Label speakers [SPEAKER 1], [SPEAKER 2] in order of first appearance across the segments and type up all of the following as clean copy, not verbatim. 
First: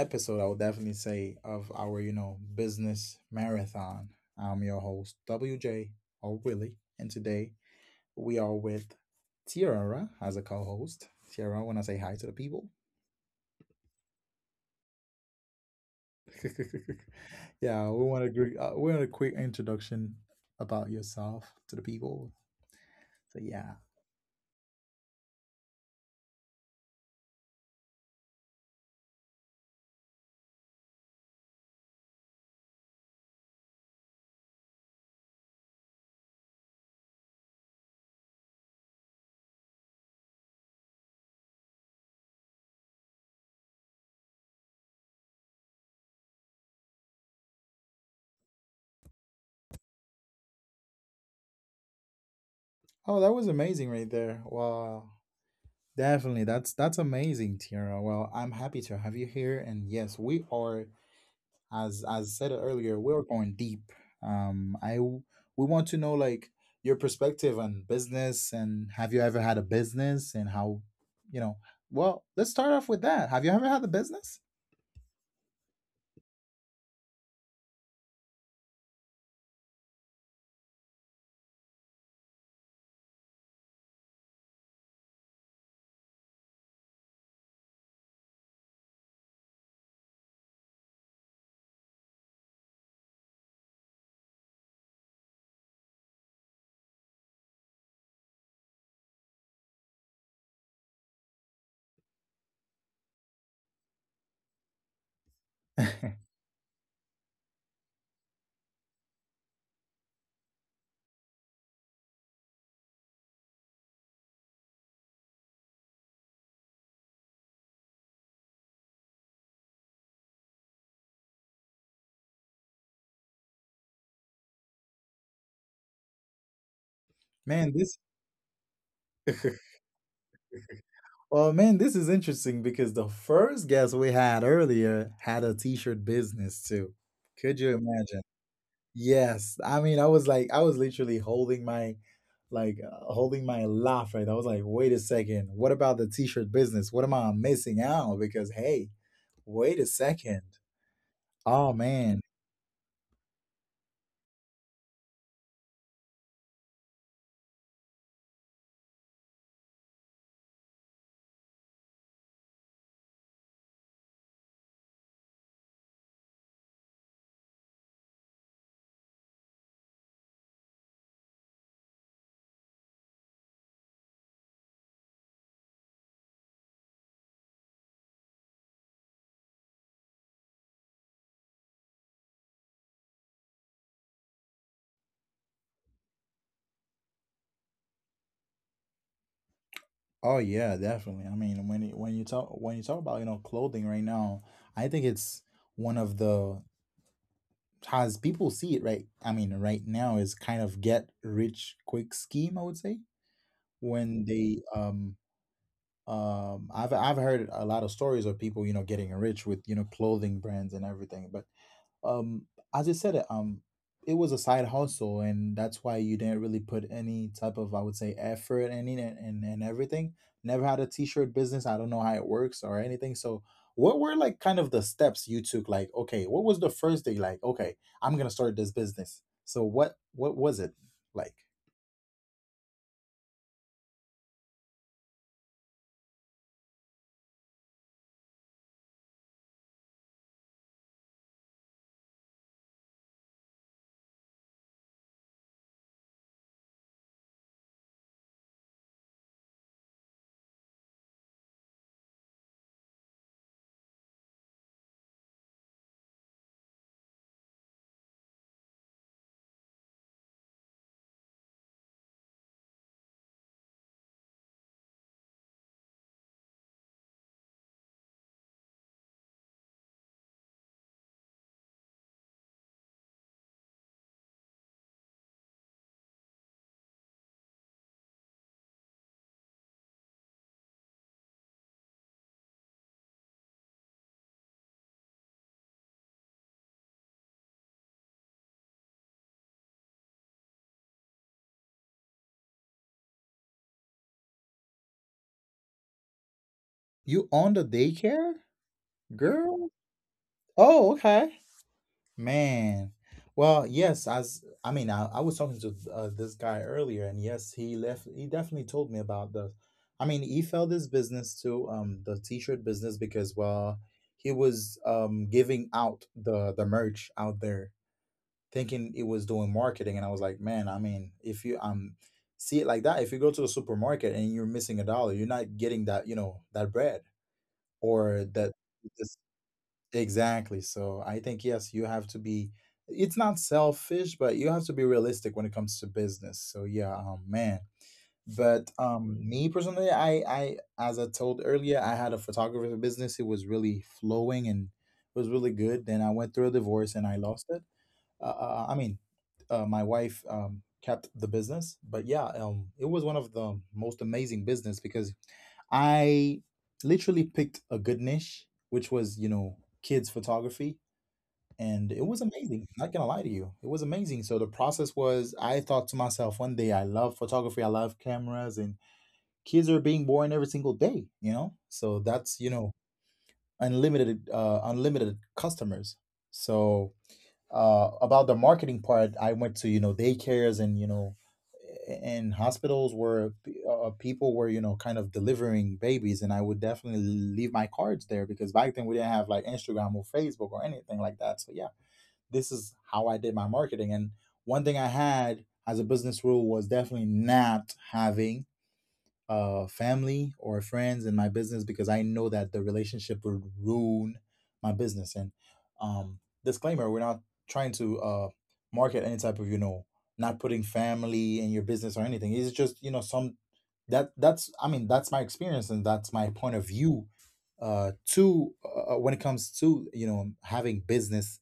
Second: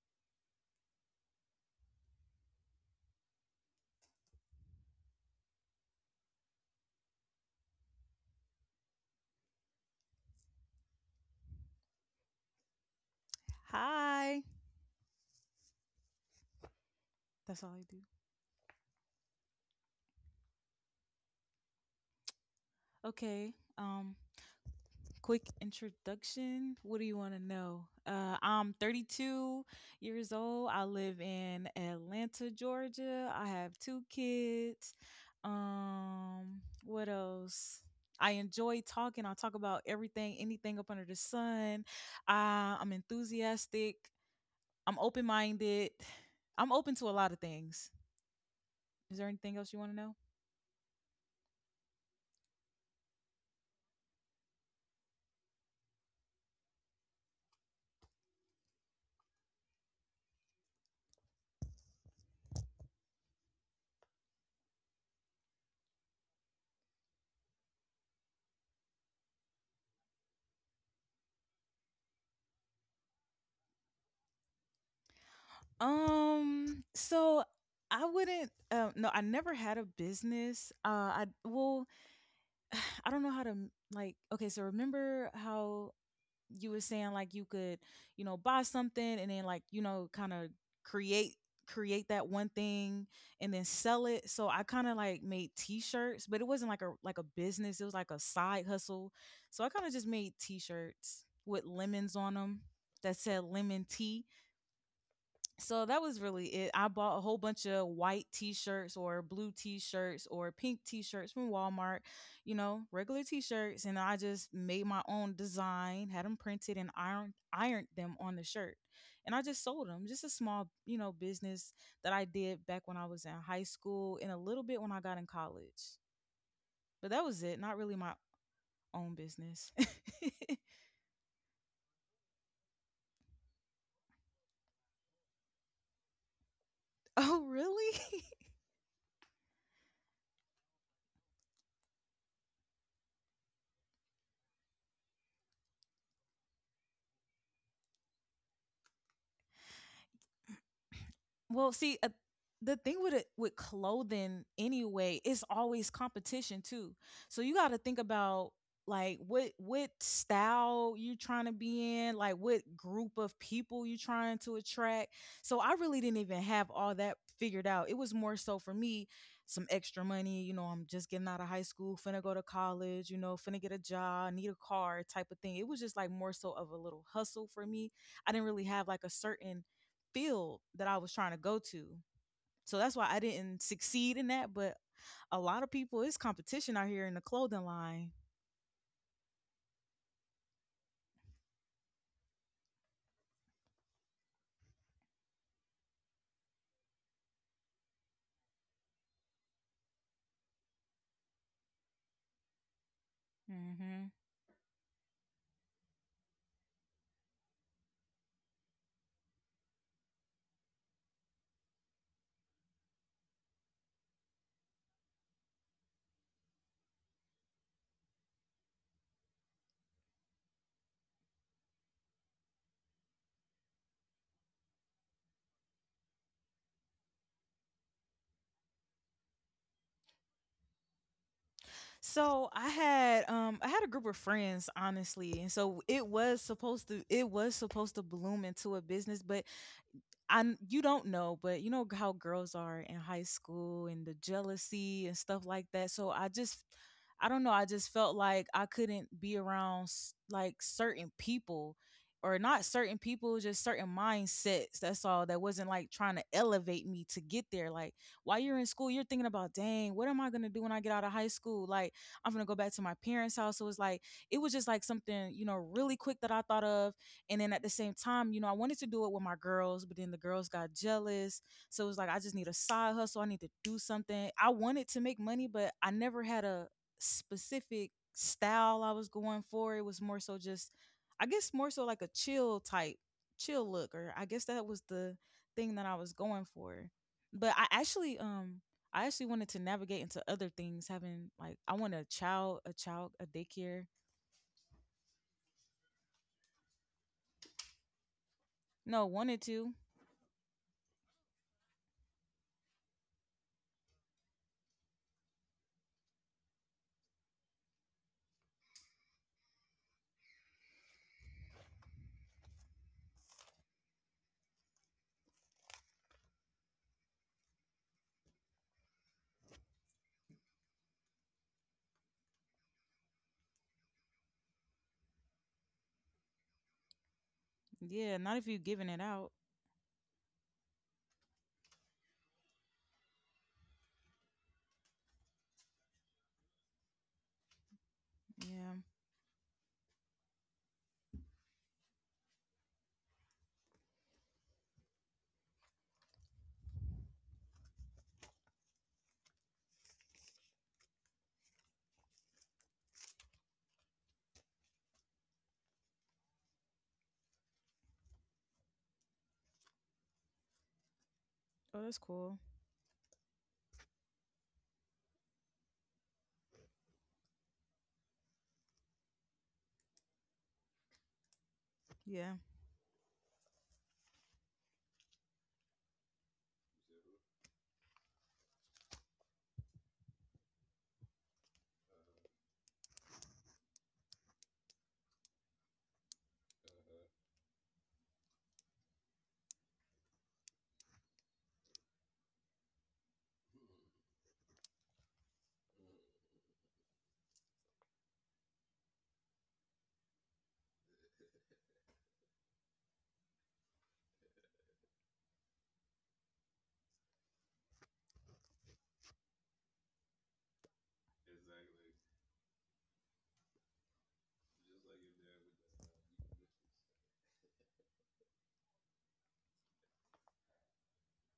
[SPEAKER 1] episode, I would definitely say, of our, business marathon. I'm your host, WJ or Willie, and today we are with Tiara as a co host. Tiara, want to say hi to the people?
[SPEAKER 2] Hi. That's all
[SPEAKER 1] yeah,
[SPEAKER 2] I
[SPEAKER 1] we
[SPEAKER 2] do.
[SPEAKER 1] want to agree. We want a quick introduction about yourself to the people. So, yeah.
[SPEAKER 2] Okay. Quick introduction. What do you want to know? I'm 32 years old. I live in Atlanta, Georgia. I have two kids. What else? I enjoy talking. I talk about everything, anything up under the sun. I'm enthusiastic. I'm open-minded. I'm open to a lot of things. Is there anything else you want to know?
[SPEAKER 1] Oh, that was amazing right there. Wow. Definitely. That's amazing, Tiara. Well, I'm happy to have you here. And yes, we are, as said earlier, we are going deep. Um, I w- we want to know like your perspective on business and have you ever had a business and how, you know, well, let's start off with that. Have you ever had a business?
[SPEAKER 2] So I wouldn't. No, I never had a business. I, well, I don't know how to like, okay, so remember how you were saying like you could, you know, buy something and then, like, you know, kind of create create that one thing and then sell it? So I kind of like made t-shirts, but it wasn't like a business. It was like a side hustle. So I kind of just made t-shirts with lemons on them that said lemon tea, so that was really it. I bought a whole bunch of white t-shirts or blue t-shirts or pink t-shirts from Walmart, you know, regular t-shirts, and I just made my own design, had them printed and ironed them on the shirt. And I just sold them. Just a small, you know, business that I did back when I was in high school and a little bit when I got in college. But that was
[SPEAKER 1] Man,
[SPEAKER 2] it. Not
[SPEAKER 1] this
[SPEAKER 2] really my own business.
[SPEAKER 1] Well, man, this is interesting because the first guest we had earlier had a t-shirt business too. Could
[SPEAKER 2] Oh,
[SPEAKER 1] you imagine?
[SPEAKER 2] really?
[SPEAKER 1] Yes. I mean, I was like, I was literally holding my, like, holding my laugh, right? I was like, wait a second. What about the t-shirt business? What am I missing out? Because, hey, wait a second. Oh,
[SPEAKER 2] Well, see,
[SPEAKER 1] man.
[SPEAKER 2] the thing with it, with clothing anyway, it's always competition too. So you got to think about like what style you trying to be in, like what group of people you trying to attract. So I really didn't even have all that figured out. It was more so for me some extra money. You know, I'm just getting out of high school, finna go to college, you know, finna get a job, need a car type of thing. It was just like more so of a little hustle for me. I didn't really have like a certain field that I was trying to go to. So that's why I didn't succeed in that. But a lot of people, it's competition out here in the clothing line.
[SPEAKER 1] Oh, yeah, definitely. I mean, when you talk about, you know, clothing right now, I think it's one of the as people see it, right? I mean, right now is kind of get rich quick scheme, I would say,
[SPEAKER 2] Mm-hmm.
[SPEAKER 1] when they I've heard a lot of stories of people, you know, getting rich with, you know, clothing brands and everything. But um as you said, it was a side hustle, and that's why you didn't really put any type of, I would say, effort and in it. And everything, never had a t-shirt business. I don't know how it works or anything. So what were like kind of the steps you took? Like, okay, what was the first day like? Okay, I'm gonna start this business. So what was it like?
[SPEAKER 2] I had a group of friends honestly, and so it was supposed to bloom into a business, but I, you don't know, but you know how girls are in high school and the jealousy and stuff like that. So I just, I don't know, I just felt like I couldn't be around like certain people, or not certain people, just certain mindsets. That's all. That wasn't like trying to elevate me to get there. Like while you're in school, you're thinking about, dang, what am I gonna do when I get out of high school? Like, I'm gonna go back to my parents' house. So it's like it was just like something, you know, really quick that I thought of, and then at the same time, you know, I wanted to do it with my girls, but then the girls got jealous. So it was like, I just need a side hustle. I need to do something. I wanted to make money, but I never had a specific style I was going for. It was more so just, I guess, more so like a chill type, chill look, or I guess that was the thing that I was going for. But I actually wanted to navigate into other things, having like I want a child, a daycare.
[SPEAKER 1] You owned a daycare,
[SPEAKER 2] No, wanted
[SPEAKER 1] girl?
[SPEAKER 2] to.
[SPEAKER 1] Oh, okay. Man, well, yes, as I mean, I was talking to this guy earlier, and yes, he left. He definitely told me about the, I mean, he fell this business to the t-shirt business because, well, he was giving out the merch out there, thinking it was doing marketing, and I was like, man, I mean, if you see it like that, if you go to the supermarket and you're missing a dollar, you're not getting that, you know, that bread or
[SPEAKER 2] Yeah, not
[SPEAKER 1] that
[SPEAKER 2] if you giving it out.
[SPEAKER 1] exactly. So I think, yes, you have to be, it's not selfish, but you have to be realistic when it comes to business. So yeah, man. But
[SPEAKER 2] Yeah.
[SPEAKER 1] me personally, as I told earlier, I had a photographer business. It was really flowing and it was really good. Then I went through a divorce and I lost it. I mean, my wife kept the business. But yeah, it was one of the most amazing business because I literally picked a good niche, which was, you know, kids photography.
[SPEAKER 2] Oh,
[SPEAKER 1] And
[SPEAKER 2] that's
[SPEAKER 1] it was
[SPEAKER 2] cool.
[SPEAKER 1] amazing. Not gonna lie to you. It was amazing. So the process was I thought to myself one day, I love photography, I love cameras, and kids are being born every single day, you know? So
[SPEAKER 2] Yeah.
[SPEAKER 1] that's, you know, unlimited unlimited customers. So about the marketing part, I went to, you know, daycares and, you know, and hospitals where people were, you know, kind of delivering babies, and I would definitely leave my cards there because back then we didn't have like Instagram or Facebook or anything like that. So yeah, this is how I did my marketing. And one thing I had as a business rule was definitely not having family or friends in my business because I know that the relationship would ruin my business. And disclaimer: we're not trying to market any type of, you know, not putting family in your business or anything. It's just, you know, some that that's I mean, that's my experience and that's my point of view, to when it comes to, you know, having business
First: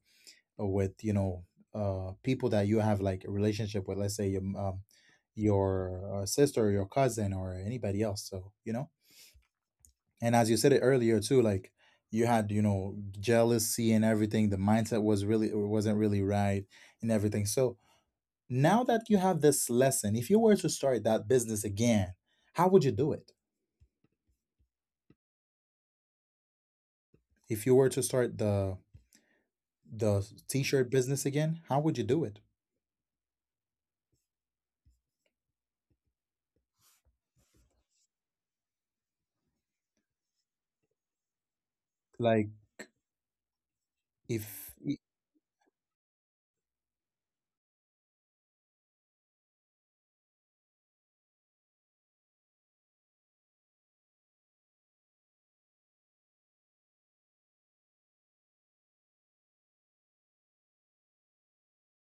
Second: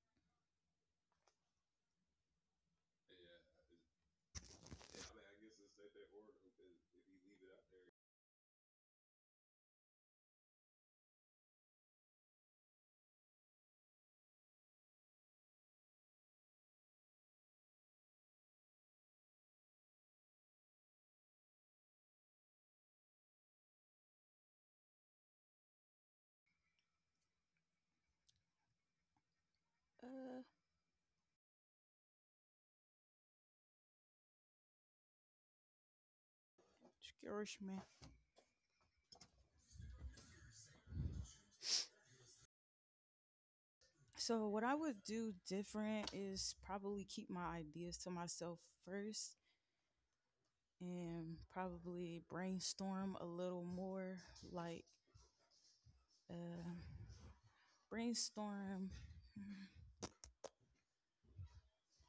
[SPEAKER 1] with, you know, people that you have like a relationship with, let's say your sister or your cousin or anybody else. So, you know, and as you said it earlier too, like you had, you know, jealousy and everything, the mindset was really wasn't really right and everything. So now that you have this lesson, if you were to start that business again, how would you do it? If you were to start the
[SPEAKER 2] Uh,
[SPEAKER 1] t-shirt business again, how would you do it?
[SPEAKER 2] Curious, man.
[SPEAKER 1] Like,
[SPEAKER 2] So what I
[SPEAKER 1] if y-
[SPEAKER 2] would do different is probably keep my ideas to myself first, and probably brainstorm a little more, like uh, brainstorm. Mm,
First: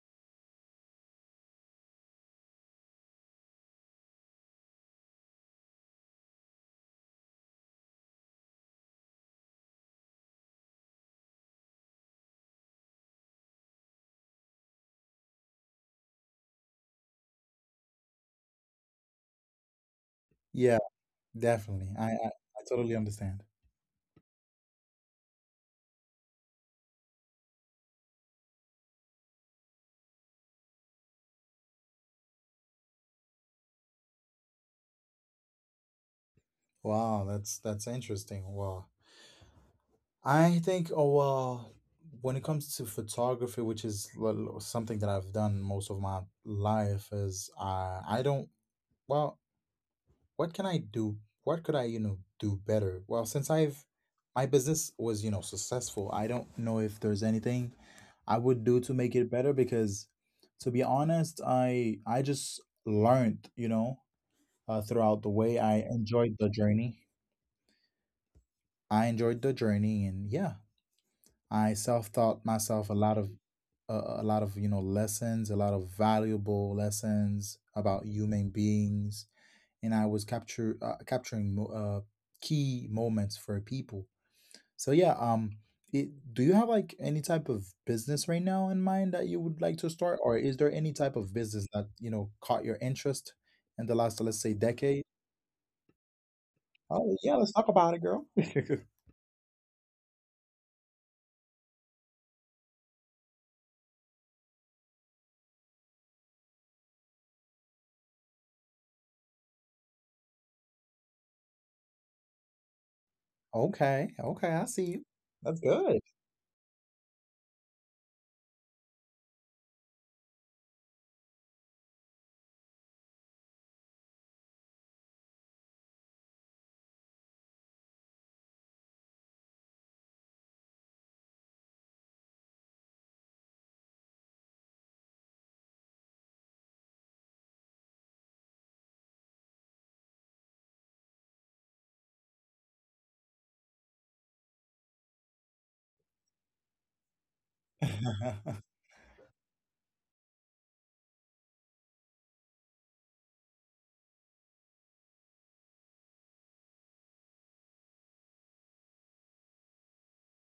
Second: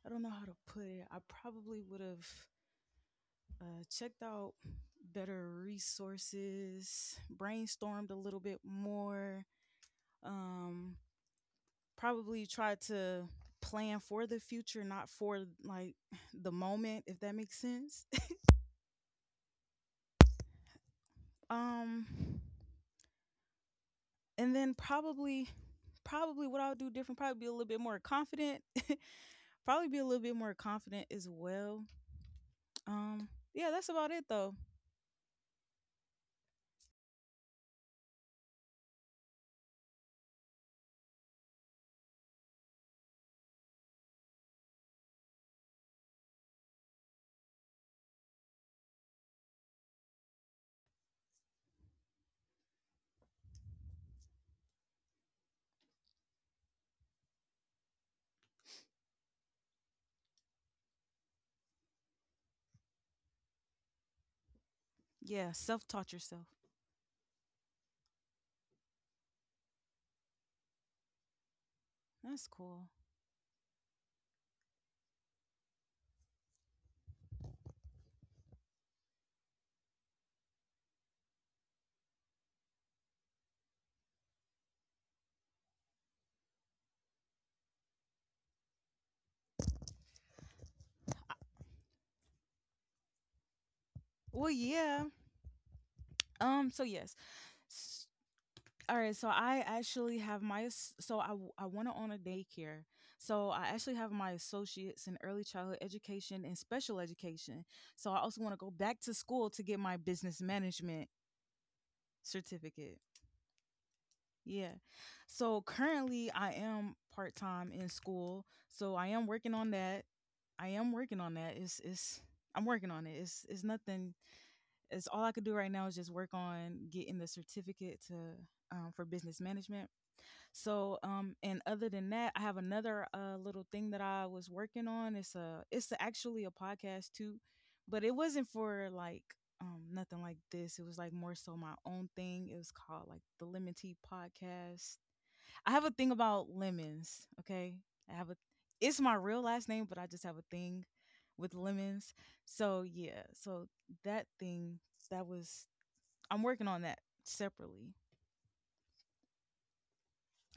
[SPEAKER 2] I don't know how to put it. I probably would have checked out better resources, brainstormed a little bit more, um, probably try to plan for the future, not for like the moment, if that makes sense.
[SPEAKER 1] yeah. Definitely.
[SPEAKER 2] Um,
[SPEAKER 1] I totally understand.
[SPEAKER 2] and then probably what I'll do different, probably be a little bit more confident, probably be a little bit more confident as well. Um, yeah, that's about it though.
[SPEAKER 1] Wow, that's interesting. Wow. I think, oh well, when it comes to photography, which is something that I've done most of my life, is I don't, well, what can I do? What could I, you know, do better? Well, since I've my business was, you know, successful, I don't know if there's anything I would do to make it better because, to be honest, I just learned, you know, throughout the
[SPEAKER 2] Yeah,
[SPEAKER 1] way. I
[SPEAKER 2] self taught
[SPEAKER 1] enjoyed
[SPEAKER 2] yourself.
[SPEAKER 1] the journey. I enjoyed the journey, and yeah, I self-taught
[SPEAKER 2] That's cool.
[SPEAKER 1] myself a lot of a lot of, you know, lessons, a lot of valuable lessons about human beings, and I was capture capturing uh, key moments for people. So yeah, it, do you have like any type of business right now in mind that you would like to start, or is there any type of business that, you know, caught your interest in the last, let's
[SPEAKER 2] Well,
[SPEAKER 1] say, decade?
[SPEAKER 2] yeah. So
[SPEAKER 1] Oh
[SPEAKER 2] yes.
[SPEAKER 1] yeah, let's talk about it, girl.
[SPEAKER 2] All right, so I actually have my so I I want to own a daycare. So I actually have my associates in early childhood education and special education. So I also want to go back to school to get my business management certificate.
[SPEAKER 1] okay, okay, I
[SPEAKER 2] Yeah.
[SPEAKER 1] see you. That's
[SPEAKER 2] So
[SPEAKER 1] good.
[SPEAKER 2] currently I am part-time in school. So I am working on that. I am working on that. It's I'm working on it. It's nothing. It's all I could do right now is just work on getting the certificate to for business management. So, and other than that, I have another little thing that I was working on. It's a actually a podcast too, but it wasn't for like nothing like this. It was like more so my own thing. It was called like the Lemon Tea Podcast. I have a thing about lemons. Okay, I have a, it's my real last name, but I just have a thing with lemons. So yeah, so that thing that was I'm working on that separately.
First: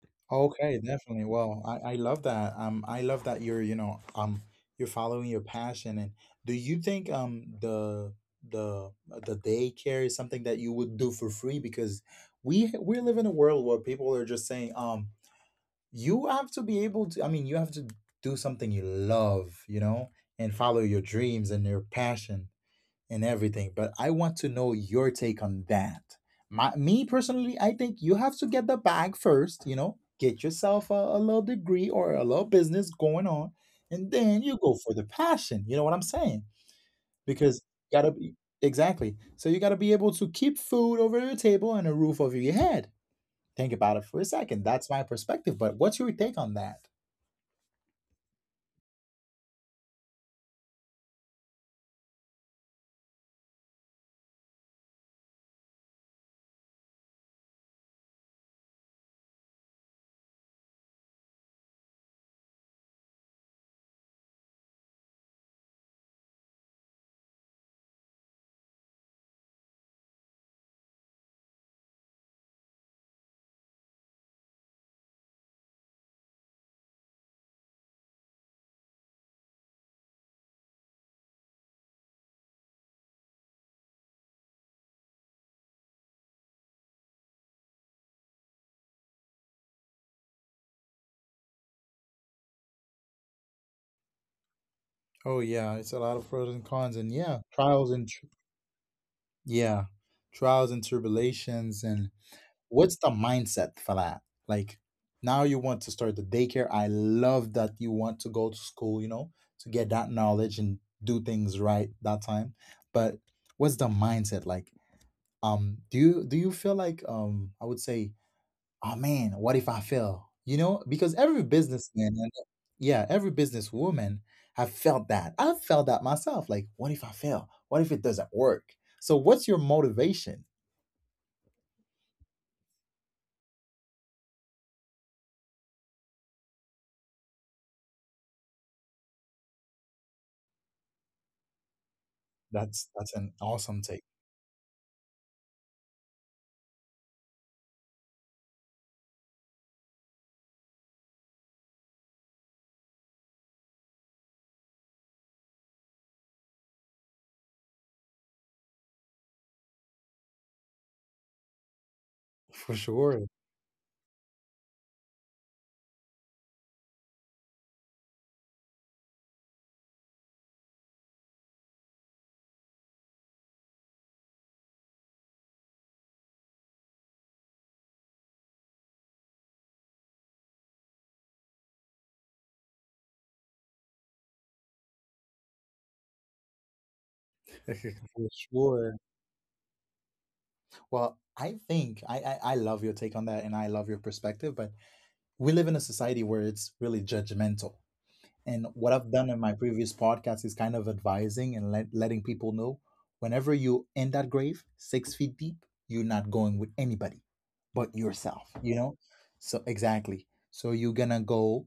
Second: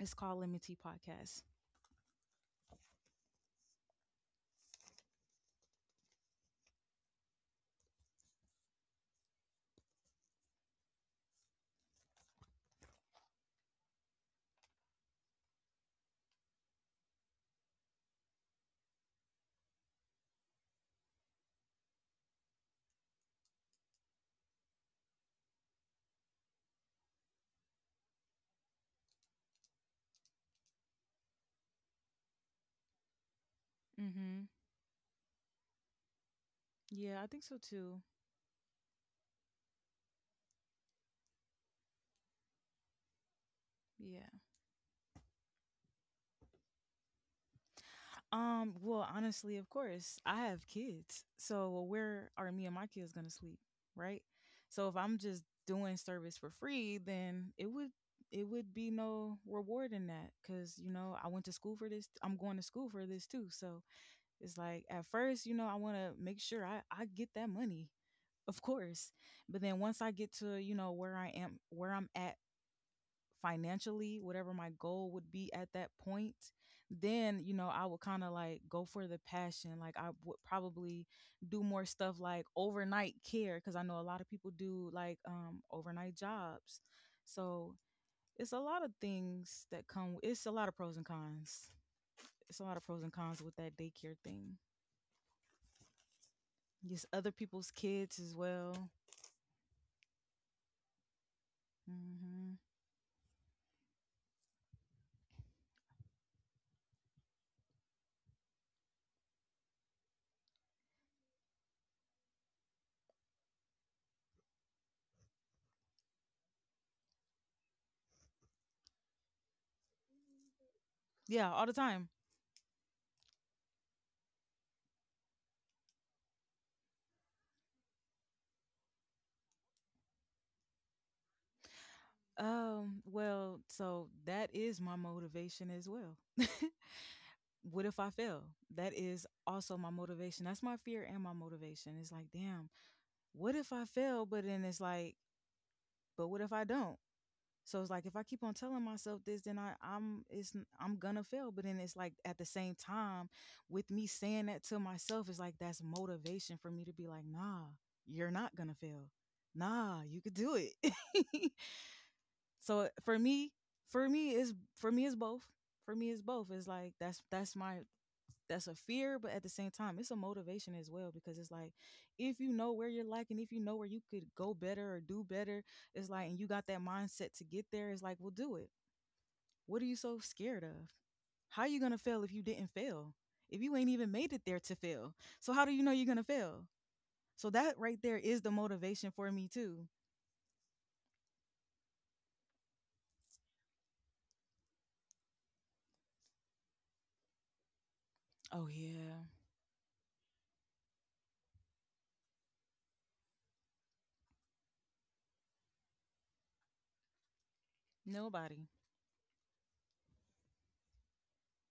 [SPEAKER 2] It's called Lemon Tea
[SPEAKER 1] Okay, definitely.
[SPEAKER 2] Podcast.
[SPEAKER 1] Well, I love that. I love that you're, you know, you're following your passion. And do you think the the the daycare is something that you would do for free? Because we live in a world where people are just saying, you have to be able to. I mean, you have to do something you love, you know, and follow your dreams and your passion and everything. But I want to know your take on that. Me personally, I think you have to get the bag first, you know, get yourself a little degree or a little business going on, and
[SPEAKER 2] Mm-hmm.
[SPEAKER 1] then you go for the passion. You know what I'm saying?
[SPEAKER 2] Yeah, I think so
[SPEAKER 1] Because
[SPEAKER 2] too.
[SPEAKER 1] you gotta be exactly. So you gotta be able to keep food over your table and a roof over your head. Think about it for a
[SPEAKER 2] Yeah.
[SPEAKER 1] second. That's my perspective. But what's your take on that?
[SPEAKER 2] Well, honestly, of course, I have kids. So, well, where are me and my kids gonna sleep? Right? So if I'm just doing service for free, then it would be no reward in that, because you know, I went to school for this, I'm going to school for this too. So it's like, at first, you know, I want to make sure I get that money, of course. But then once I get to, you know, where I am, where I'm at financially, whatever my goal would be at that point, then, you know, I would kind of like go for the passion. Like, I would probably do more stuff like overnight care, because I know a lot of people do like overnight jobs. So it's a lot of things that come, it's a lot of pros and cons with that daycare thing.
[SPEAKER 1] Oh yeah, it's a lot of pros and cons,
[SPEAKER 2] Yes,
[SPEAKER 1] and
[SPEAKER 2] other
[SPEAKER 1] yeah,
[SPEAKER 2] people's kids as well.
[SPEAKER 1] yeah, trials and tribulations, and
[SPEAKER 2] Hmm.
[SPEAKER 1] what's the mindset for that? Like, now you want to start the daycare. I love that you want to go to school, you know, to get that knowledge and do things right that time. But what's the mindset like? Do you feel like, I would say, oh man, what if I fail? You know, because every
[SPEAKER 2] Yeah, all the time.
[SPEAKER 1] businessman and yeah, every businesswoman have felt that. I've felt that myself. Like, what if I fail? What if it doesn't work? So, what's your motivation?
[SPEAKER 2] Well, so that is my motivation as well. What if I fail? That is also my motivation. That's my fear and my motivation. It's like, damn,
[SPEAKER 1] That's an
[SPEAKER 2] what if
[SPEAKER 1] awesome
[SPEAKER 2] I
[SPEAKER 1] take
[SPEAKER 2] fail? But then it's like, but what if I don't? So it's like if I keep on telling myself this, then I, I'm it's I'm gonna fail. But then it's like at the same time, with me saying that to myself, it's like that's motivation for me to be like, nah, you're not gonna fail. Nah, you could do it.
[SPEAKER 1] for
[SPEAKER 2] so
[SPEAKER 1] sure.
[SPEAKER 2] for me is both. For me is both. It's like that's my, that's a fear, but at the same time, it's a motivation as well, because it's like if you know where you're lacking, if you know where you could go better or do better, it's like, and you got that mindset to get there, it's like, well, do it. What are you so scared of? How are you gonna fail if you didn't fail? If you ain't even made it there to fail, so how do you know you're gonna fail? So that right there
[SPEAKER 1] For
[SPEAKER 2] is the
[SPEAKER 1] sure.
[SPEAKER 2] motivation for me too.
[SPEAKER 1] Well, I think I love your take on that, and I love your perspective. But we live in a society where it's really judgmental,
[SPEAKER 2] Oh
[SPEAKER 1] and what I've
[SPEAKER 2] yeah,
[SPEAKER 1] done in my previous podcast is kind of advising and letting people know whenever you in that grave, 6 feet deep, you're not going with anybody but yourself,
[SPEAKER 2] nobody.
[SPEAKER 1] you know? So, exactly. So, you're gonna go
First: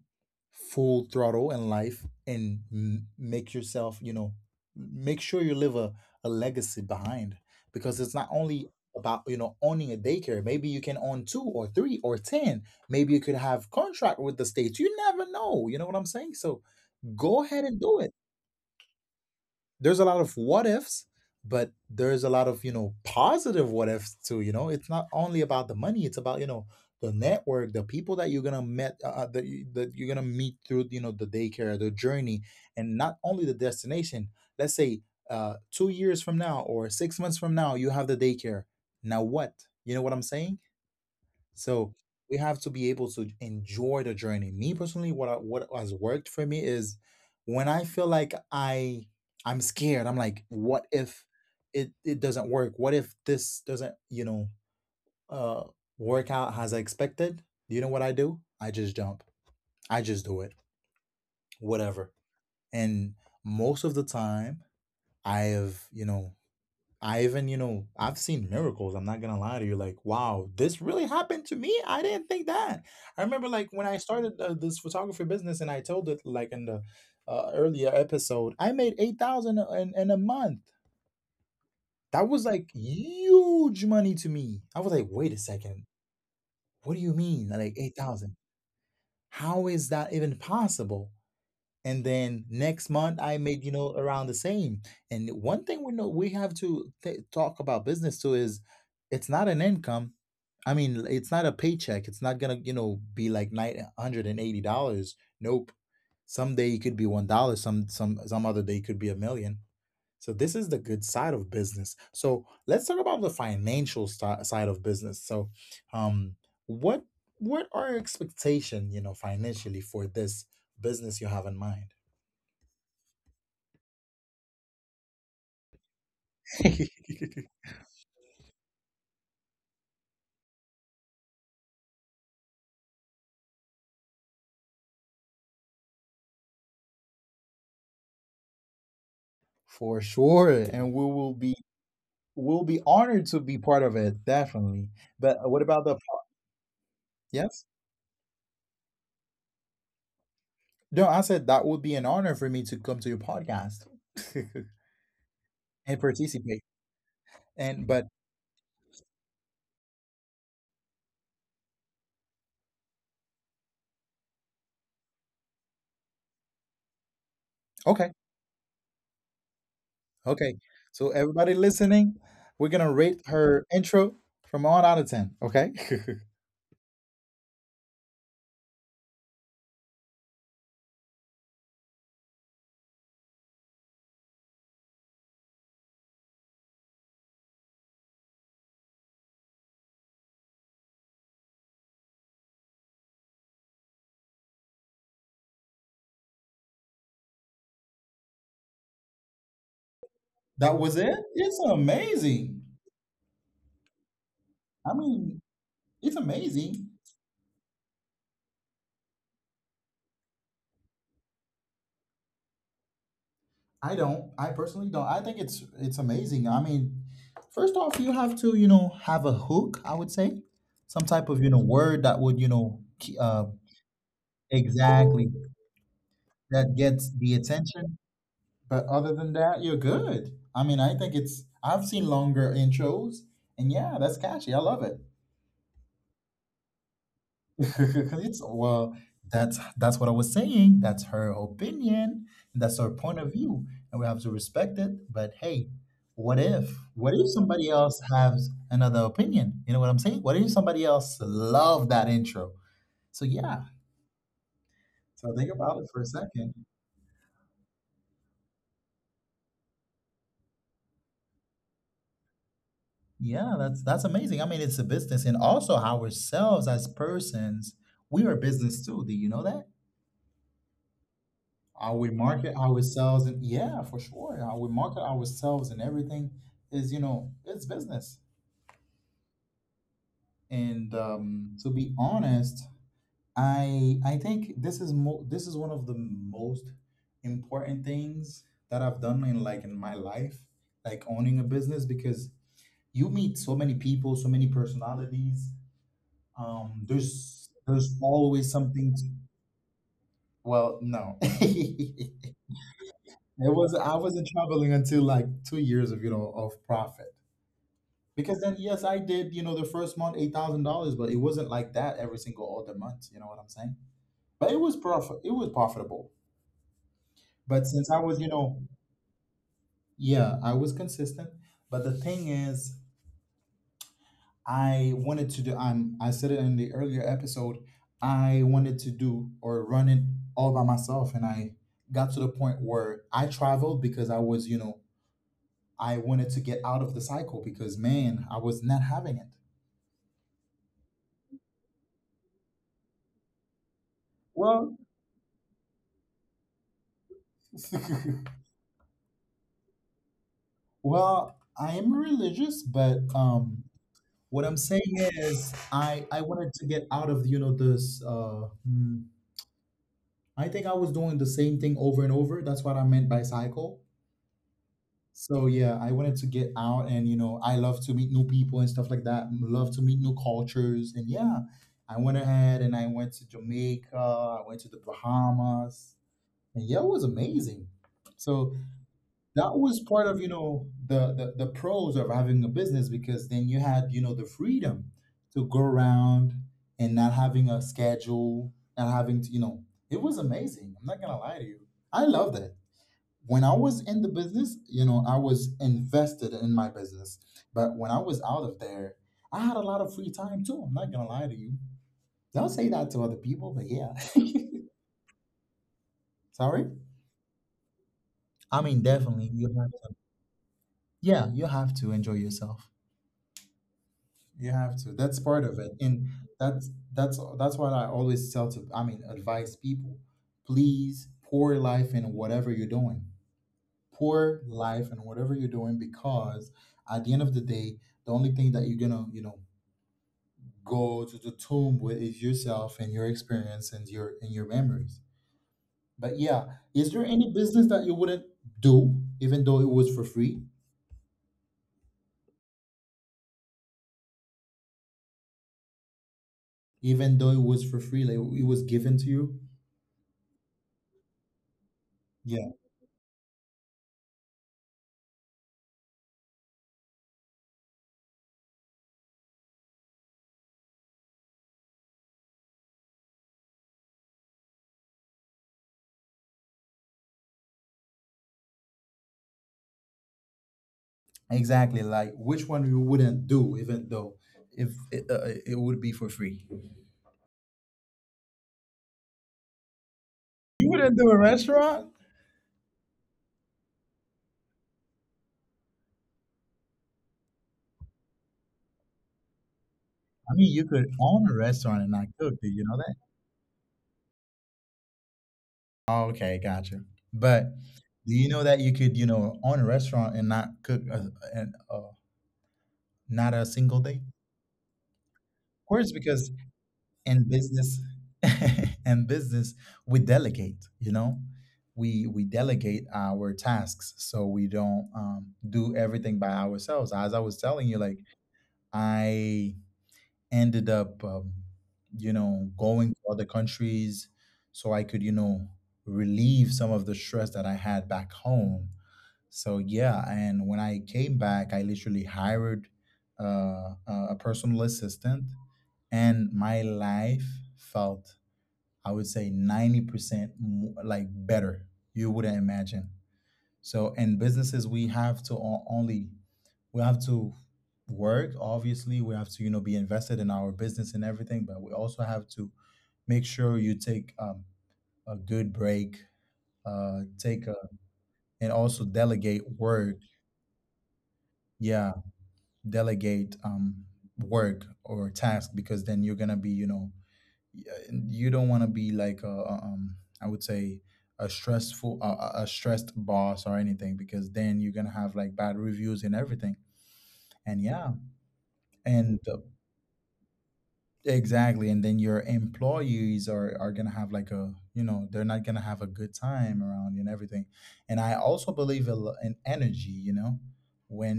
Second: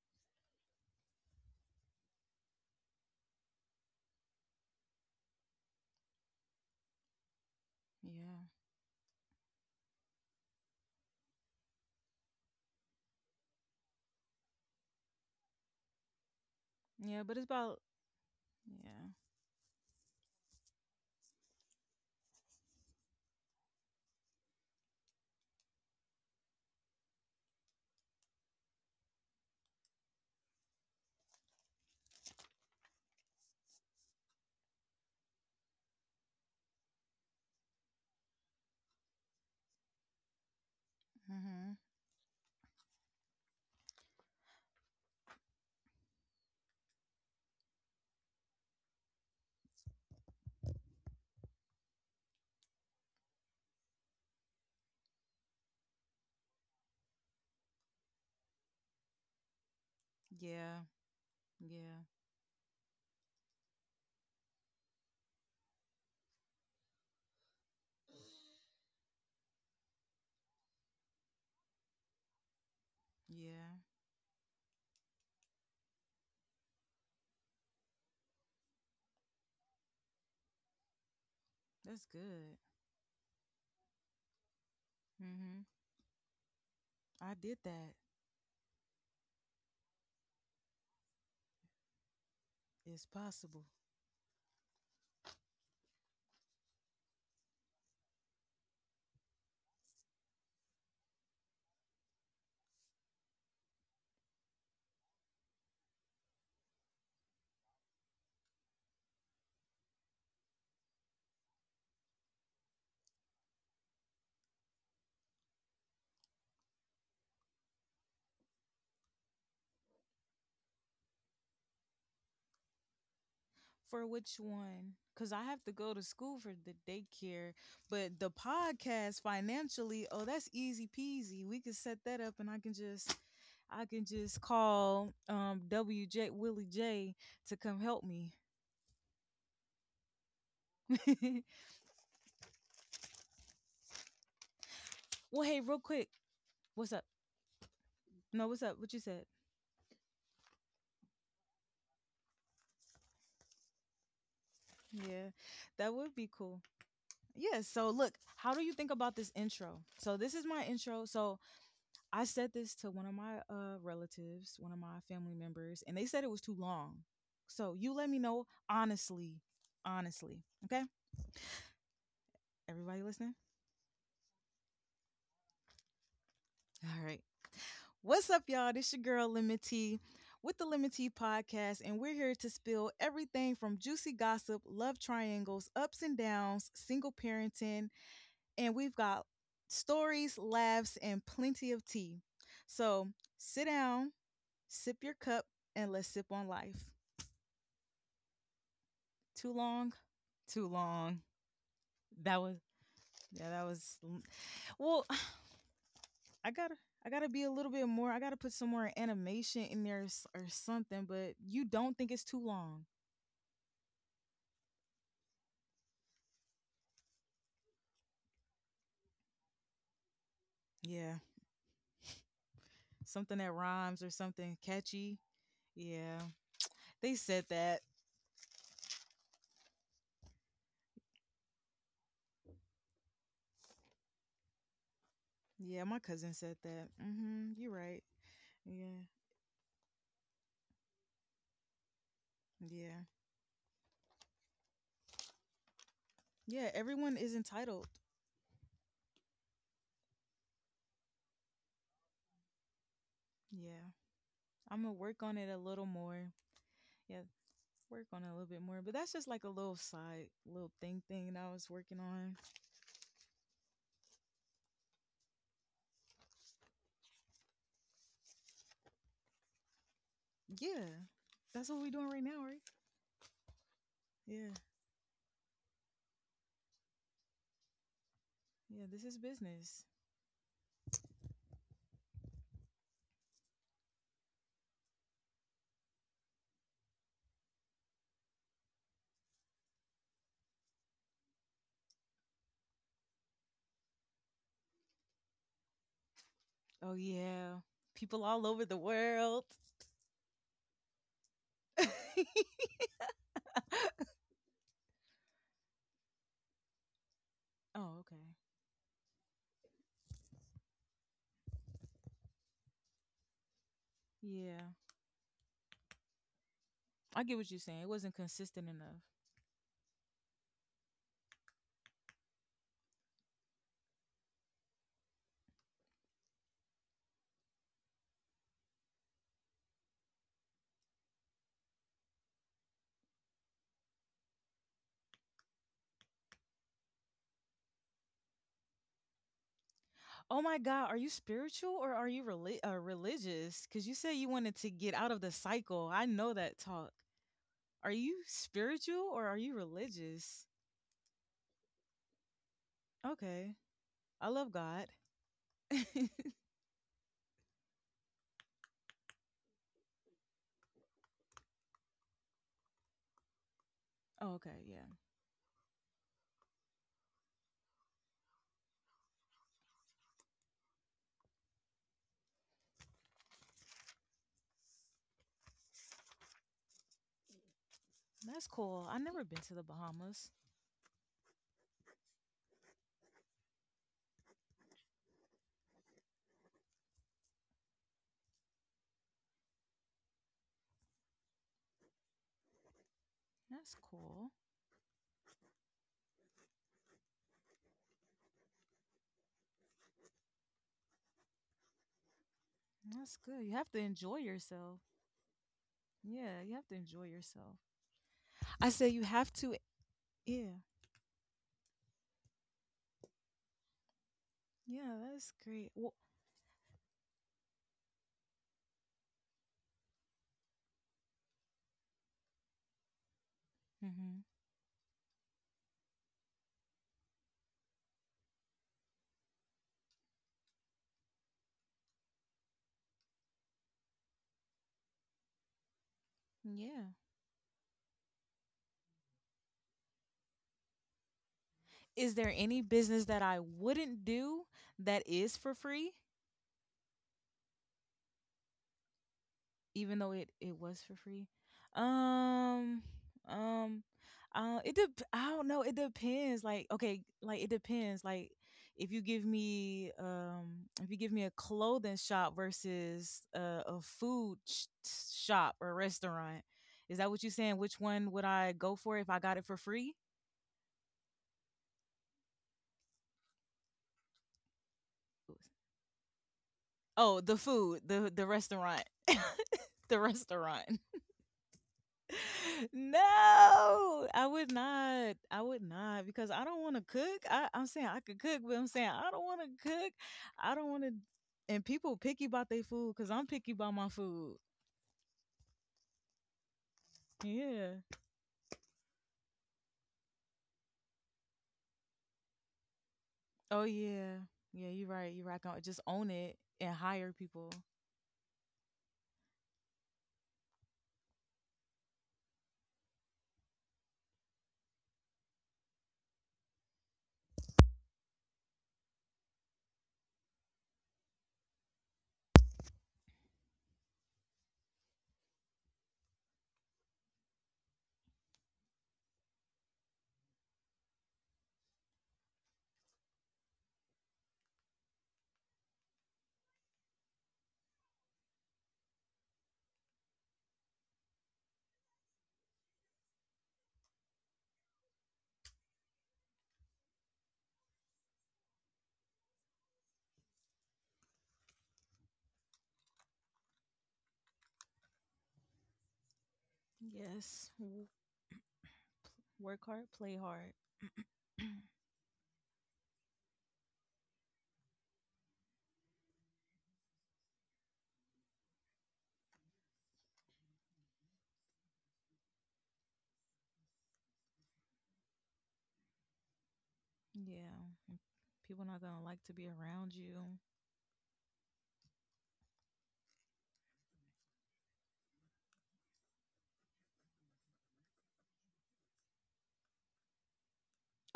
[SPEAKER 1] full throttle in life and make yourself, you know, make sure you leave a legacy behind because it's not
[SPEAKER 2] Yeah,
[SPEAKER 1] only about, you know, owning a daycare. Maybe you can own two or three or 10, maybe you could have contract with the states, you never know, you know what I'm saying? So
[SPEAKER 2] yeah, but it's
[SPEAKER 1] go ahead
[SPEAKER 2] about,
[SPEAKER 1] and do it.
[SPEAKER 2] yeah.
[SPEAKER 1] There's a lot of what ifs, but there's a lot of, you know, positive what ifs too. You know, it's not only about the money, it's about, you know, the network, the people that you're gonna met that, that you're gonna meet through, you know, the daycare, the journey, and not only the destination. Let's say 2 years from now or 6 months from now, you have the daycare. Now what? You know what I'm saying?
[SPEAKER 2] Hmm.
[SPEAKER 1] So we have to be able to enjoy the journey. Me personally, what I, what has worked for me is when I feel like I'm scared. I'm like, what if it doesn't work? What if this doesn't uh work out as I expected? You know what I do? I just jump. I just do it.
[SPEAKER 2] Yeah, yeah,
[SPEAKER 1] Whatever. And most of the time, I have I even, I've seen miracles. I'm not gonna lie to you. Like, wow, this really happened to me. I didn't think that. I remember, like,
[SPEAKER 2] yeah.
[SPEAKER 1] when I started this photography business, and I told it, like, in the earlier episode, I made 8,000 in a month.
[SPEAKER 2] That's
[SPEAKER 1] That was
[SPEAKER 2] good.
[SPEAKER 1] like huge money to me. I was like, wait a
[SPEAKER 2] Mm-hmm.
[SPEAKER 1] second, what do you
[SPEAKER 2] I
[SPEAKER 1] mean?
[SPEAKER 2] did
[SPEAKER 1] Like eight
[SPEAKER 2] that.
[SPEAKER 1] thousand? How is that even possible? And then next
[SPEAKER 2] It's
[SPEAKER 1] month I made
[SPEAKER 2] possible.
[SPEAKER 1] around the same. And one thing we know we have to talk about business too is it's not an income. I mean, it's not a paycheck. It's not gonna be like $980. Nope, some day it could be $1, some other day it could be a million. So this is the good side of business. So let's talk about the financial side of business. So, um, what what are your expectation, financially for this business you have in mind?
[SPEAKER 2] For which one? Because I have to go to school for the daycare, but the podcast financially, oh, that's easy peasy. We can set that up, and I can just call WJ, Willie J, to come help me.
[SPEAKER 1] For sure, and we'll be honored to be part of it, definitely.
[SPEAKER 2] Well,
[SPEAKER 1] But
[SPEAKER 2] hey,
[SPEAKER 1] what
[SPEAKER 2] real
[SPEAKER 1] about the
[SPEAKER 2] quick, what's up?
[SPEAKER 1] yes?
[SPEAKER 2] No, what's up? What you said?
[SPEAKER 1] No, I said that would be an honor for me to come to your podcast
[SPEAKER 2] Yeah, that
[SPEAKER 1] and
[SPEAKER 2] would be cool.
[SPEAKER 1] participate.
[SPEAKER 2] Yeah. So,
[SPEAKER 1] And but
[SPEAKER 2] look, how do you think about this intro? So, this is my intro. So, I said this to one of my relatives, one of my family members, and they said it was too long. So you let
[SPEAKER 1] Okay,
[SPEAKER 2] me know honestly, honestly.
[SPEAKER 1] okay.
[SPEAKER 2] Okay?
[SPEAKER 1] So everybody listening, we're gonna
[SPEAKER 2] Everybody
[SPEAKER 1] rate
[SPEAKER 2] listening?
[SPEAKER 1] her intro from one out of ten. Okay.
[SPEAKER 2] All right. What's up, y'all? This your girl, Lemon T, with the Lemon T podcast, and we're here to spill everything from juicy gossip, love triangles, ups and downs, single parenting, and we've got stories, laughs, and plenty of tea. So sit down, sip your cup, and let's sip on life. Too long? Too
[SPEAKER 1] That was it.
[SPEAKER 2] long.
[SPEAKER 1] It's
[SPEAKER 2] That was
[SPEAKER 1] amazing.
[SPEAKER 2] yeah, that was mm,
[SPEAKER 1] I
[SPEAKER 2] well,
[SPEAKER 1] mean, it's
[SPEAKER 2] I gotta,
[SPEAKER 1] amazing.
[SPEAKER 2] I gotta be a little bit more. I gotta put some more animation in there, or something. But you don't think it's too long?
[SPEAKER 1] I don't. I personally don't. I think it's amazing. I mean, first off, you have to have a hook. I would say some
[SPEAKER 2] Yeah,
[SPEAKER 1] type of word that would
[SPEAKER 2] something that rhymes or something catchy.
[SPEAKER 1] exactly
[SPEAKER 2] Yeah,
[SPEAKER 1] that gets
[SPEAKER 2] they
[SPEAKER 1] the
[SPEAKER 2] said that.
[SPEAKER 1] attention. But other than that, you're good. I mean, I think it's. I've seen longer intros, and yeah, that's catchy. I love it.
[SPEAKER 2] Yeah, my cousin said that. Mm-hmm. You're right.
[SPEAKER 1] It's well,
[SPEAKER 2] Yeah,
[SPEAKER 1] that's what I was saying. That's her opinion, that's her
[SPEAKER 2] yeah,
[SPEAKER 1] point of view, and we have to respect it. But hey, what
[SPEAKER 2] yeah.
[SPEAKER 1] if, what
[SPEAKER 2] Everyone
[SPEAKER 1] if
[SPEAKER 2] is
[SPEAKER 1] somebody
[SPEAKER 2] entitled.
[SPEAKER 1] else has another opinion? You know what I'm saying? What if somebody else love that intro? So yeah.
[SPEAKER 2] Yeah, I'm gonna work
[SPEAKER 1] So
[SPEAKER 2] on it
[SPEAKER 1] think
[SPEAKER 2] a
[SPEAKER 1] about
[SPEAKER 2] little
[SPEAKER 1] it for a
[SPEAKER 2] more.
[SPEAKER 1] second.
[SPEAKER 2] Yeah, work on it a little bit more. But that's just like a little side, little thing that I was working on.
[SPEAKER 1] Yeah, that's amazing. I mean, it's a business, and also ourselves as persons, we are business too. Do you know that?
[SPEAKER 2] Yeah, that's what we're
[SPEAKER 1] How
[SPEAKER 2] doing
[SPEAKER 1] we
[SPEAKER 2] right now,
[SPEAKER 1] market
[SPEAKER 2] right?
[SPEAKER 1] ourselves, and yeah, for sure,
[SPEAKER 2] Yeah,
[SPEAKER 1] how we market ourselves and everything is, it's business.
[SPEAKER 2] yeah. This is business.
[SPEAKER 1] And to be honest, I think this is this is one of the most important things that I've done in like in my life, like owning a business, because you meet so many people, so many personalities.
[SPEAKER 2] Oh
[SPEAKER 1] There's
[SPEAKER 2] yeah,
[SPEAKER 1] there's
[SPEAKER 2] people all
[SPEAKER 1] always
[SPEAKER 2] over the
[SPEAKER 1] something to,
[SPEAKER 2] world.
[SPEAKER 1] well no.
[SPEAKER 2] oh,
[SPEAKER 1] It was, I wasn't traveling until like 2 years of of profit,
[SPEAKER 2] okay.
[SPEAKER 1] because then yes I did the first month $8,000, but it wasn't like that every single other month. You know what I'm saying? But
[SPEAKER 2] Yeah,
[SPEAKER 1] it was profit, it was profitable.
[SPEAKER 2] I get what you're
[SPEAKER 1] But
[SPEAKER 2] saying. It
[SPEAKER 1] since I
[SPEAKER 2] wasn't
[SPEAKER 1] was
[SPEAKER 2] consistent enough.
[SPEAKER 1] yeah, I was consistent. But the thing is, I wanted to do, I said it in the earlier episode, I wanted to do or run it all by myself. And I got to the point where I traveled because I was I wanted to get out of the cycle, because man, I was not having it.
[SPEAKER 2] Oh my God, are you spiritual or are you religious? Because you said you wanted to
[SPEAKER 1] Well,
[SPEAKER 2] get out of the cycle. I know that talk. Are you spiritual or are you religious?
[SPEAKER 1] well, I am religious, but
[SPEAKER 2] Okay, I
[SPEAKER 1] what
[SPEAKER 2] love
[SPEAKER 1] I'm
[SPEAKER 2] God.
[SPEAKER 1] saying is,
[SPEAKER 2] oh,
[SPEAKER 1] I wanted to get out of this. I think I was doing the same thing over and over. That's what I meant by cycle.
[SPEAKER 2] okay, yeah,
[SPEAKER 1] So yeah, I wanted to get out, and you know, I love to meet new people and stuff like that. Love to meet new cultures, and yeah, I went ahead and I went to Jamaica. I went to the Bahamas, and yeah, it was amazing.
[SPEAKER 2] that's
[SPEAKER 1] So
[SPEAKER 2] cool. I've never been to
[SPEAKER 1] that
[SPEAKER 2] the
[SPEAKER 1] was part of
[SPEAKER 2] Bahamas.
[SPEAKER 1] the the pros of having a business, because then you had the freedom to go around, and not having a schedule, not having to it was amazing. I'm not gonna lie to you, I loved it. When I
[SPEAKER 2] That's
[SPEAKER 1] was in the
[SPEAKER 2] cool.
[SPEAKER 1] business, you know, I was invested in my business. But when I was out of there, I had a lot of free time too. I'm not gonna lie to you, don't say that to other
[SPEAKER 2] That's good.
[SPEAKER 1] people,
[SPEAKER 2] You
[SPEAKER 1] but
[SPEAKER 2] have to
[SPEAKER 1] yeah.
[SPEAKER 2] enjoy yourself. Yeah, you
[SPEAKER 1] Sorry,
[SPEAKER 2] have to enjoy yourself.
[SPEAKER 1] I
[SPEAKER 2] I
[SPEAKER 1] mean,
[SPEAKER 2] said you
[SPEAKER 1] definitely
[SPEAKER 2] have
[SPEAKER 1] you
[SPEAKER 2] to.
[SPEAKER 1] have to.
[SPEAKER 2] Yeah,
[SPEAKER 1] Yeah, you have to enjoy yourself. You have to.
[SPEAKER 2] yeah,
[SPEAKER 1] That's
[SPEAKER 2] that's
[SPEAKER 1] part of it,
[SPEAKER 2] great. Well,
[SPEAKER 1] and that's what I always tell to. I mean, advise people: please pour life in whatever you're doing.
[SPEAKER 2] hmm,
[SPEAKER 1] Pour life in whatever you're doing, because at the end of the day, the only thing that you're gonna go to the tomb with is yourself and your experience and your memories. But yeah, is
[SPEAKER 2] yeah.
[SPEAKER 1] there any business that you wouldn't do, even though it was for free,
[SPEAKER 2] Is there any business that I wouldn't do that is for free?
[SPEAKER 1] even though it was for free, like it was given to you?
[SPEAKER 2] Even though it was for free. um um it dep I don't know, it depends, like, okay, like, it depends, like, if you give me if you give me a clothing shop versus a shop or restaurant? Is that what you're saying, which one would I go for if I got it for free?
[SPEAKER 1] Exactly, like which one you wouldn't do, even though if it, it would be for free.
[SPEAKER 2] Oh, the food, the restaurant. the
[SPEAKER 1] You
[SPEAKER 2] restaurant.
[SPEAKER 1] wouldn't do a restaurant?
[SPEAKER 2] No, I would not. I would not because I don't want to cook. I'm saying I could cook, but I'm saying I don't want to cook.
[SPEAKER 1] I mean,
[SPEAKER 2] I
[SPEAKER 1] you
[SPEAKER 2] don't
[SPEAKER 1] could
[SPEAKER 2] want to.
[SPEAKER 1] own a
[SPEAKER 2] And
[SPEAKER 1] restaurant and
[SPEAKER 2] people
[SPEAKER 1] not
[SPEAKER 2] picky
[SPEAKER 1] cook. Did
[SPEAKER 2] about
[SPEAKER 1] you
[SPEAKER 2] their
[SPEAKER 1] know that?
[SPEAKER 2] food because I'm picky about my food.
[SPEAKER 1] Okay, gotcha. But
[SPEAKER 2] Yeah.
[SPEAKER 1] do you know that you could, you know, own a restaurant and not cook a, and not a
[SPEAKER 2] Oh
[SPEAKER 1] single day?
[SPEAKER 2] yeah. Yeah. You're right. You're right.
[SPEAKER 1] Of
[SPEAKER 2] Just
[SPEAKER 1] course,
[SPEAKER 2] own
[SPEAKER 1] because
[SPEAKER 2] it and hire
[SPEAKER 1] in
[SPEAKER 2] people.
[SPEAKER 1] business, in business, we delegate. You know, we delegate our tasks, so we don't do everything by ourselves. As I was telling you, like I ended up, you know, going to other countries so I could, you know, relieve some of the stress that I had back home. So yeah, and when I came back, I literally hired a personal assistant, and my life felt, I would say, 90% like better. You wouldn't imagine. So in businesses, we have to only, we have to work. Obviously, we have to be invested in our business and everything, but we also have to make sure you take a good break. Uh, take
[SPEAKER 2] Yes.
[SPEAKER 1] a, and also delegate
[SPEAKER 2] Work hard,
[SPEAKER 1] work.
[SPEAKER 2] play hard.
[SPEAKER 1] Yeah, delegate work or task, because then you're gonna be y- you don't want to be like I would say a stressful a stressed boss or anything, because then you're gonna have like bad reviews and everything.
[SPEAKER 2] Yeah.
[SPEAKER 1] And yeah,
[SPEAKER 2] People not gonna like
[SPEAKER 1] and
[SPEAKER 2] to be around you.
[SPEAKER 1] exactly. And then your employees are gonna have like a, you know, they're not gonna have a good time around you and everything. And I also believe in energy, you know.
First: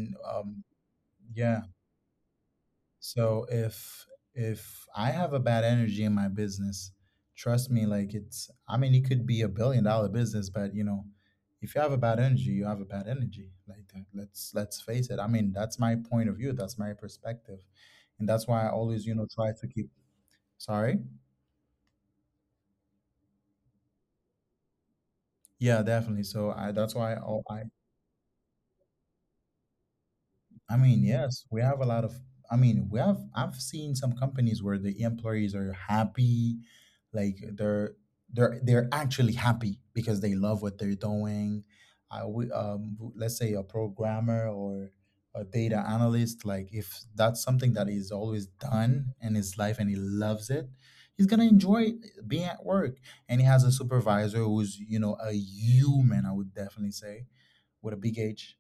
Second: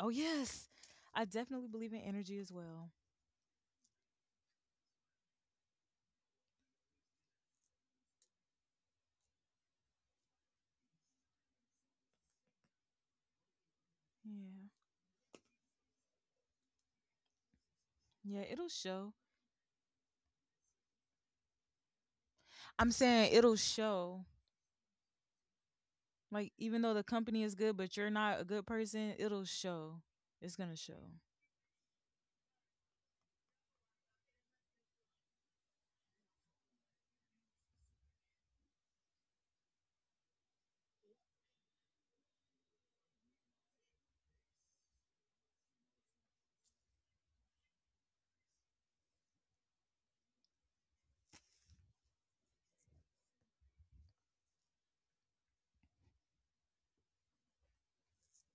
[SPEAKER 2] Oh yes. I
[SPEAKER 1] yeah.
[SPEAKER 2] definitely believe in energy as well.
[SPEAKER 1] So if I have a bad energy in my business, trust me, like it's, I mean it could be a billion dollar business, but you know, if you have a bad energy, you have a bad energy. Like that. let's
[SPEAKER 2] Yeah.
[SPEAKER 1] let's face it. I mean, that's my point of view, that's my perspective. And
[SPEAKER 2] Yeah.
[SPEAKER 1] that's why
[SPEAKER 2] It'll
[SPEAKER 1] I always, you
[SPEAKER 2] show.
[SPEAKER 1] know, try to keep sorry.
[SPEAKER 2] I'm saying it'll show.
[SPEAKER 1] Yeah, definitely. So
[SPEAKER 2] Like
[SPEAKER 1] I
[SPEAKER 2] even though
[SPEAKER 1] that's
[SPEAKER 2] the
[SPEAKER 1] why
[SPEAKER 2] company is
[SPEAKER 1] I
[SPEAKER 2] good, but you're not a good person, it'll show. It's
[SPEAKER 1] I
[SPEAKER 2] gonna
[SPEAKER 1] mean,
[SPEAKER 2] show.
[SPEAKER 1] yes, we have a lot of. I mean, we have. I've seen some companies where the employees are happy, like they're, they're actually happy because they love what they're doing. I we let's say a programmer or a data analyst, like if that's something that is always done in his life and he loves it, he's gonna enjoy being at work. And he has a supervisor who's, you know, a human. I would definitely say with a big H.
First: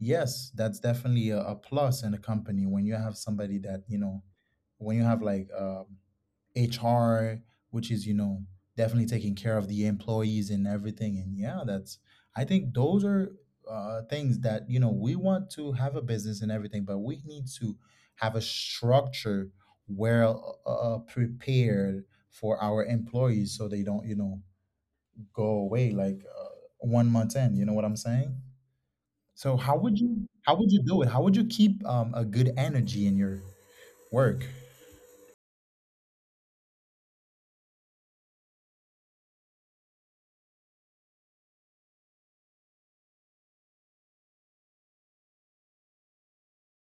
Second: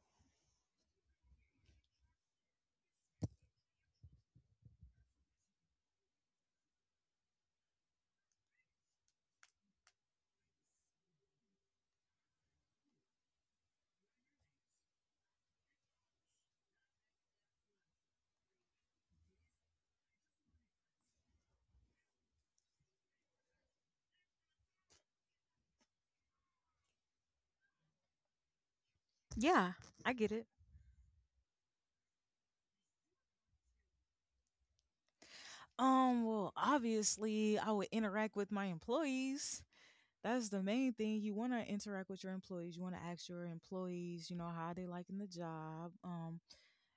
[SPEAKER 1] Yes, that's definitely a plus in a company when you have somebody that, you know, when you have like HR, which is, you know, definitely taking care of the employees and everything. And yeah, that's, I think those are things that, you know, we want to have a business and everything, but we need to have a structure well prepared for our employees so they don't, you know, go away like 1 month in. You know what I'm saying? So
[SPEAKER 2] Yeah, I get it.
[SPEAKER 1] how would you do it? How would you keep a good energy in your work?
[SPEAKER 2] Well, obviously, I would interact with my employees. That's the main thing. You want to interact with your employees. You want to ask your employees, you know, how they liking the job.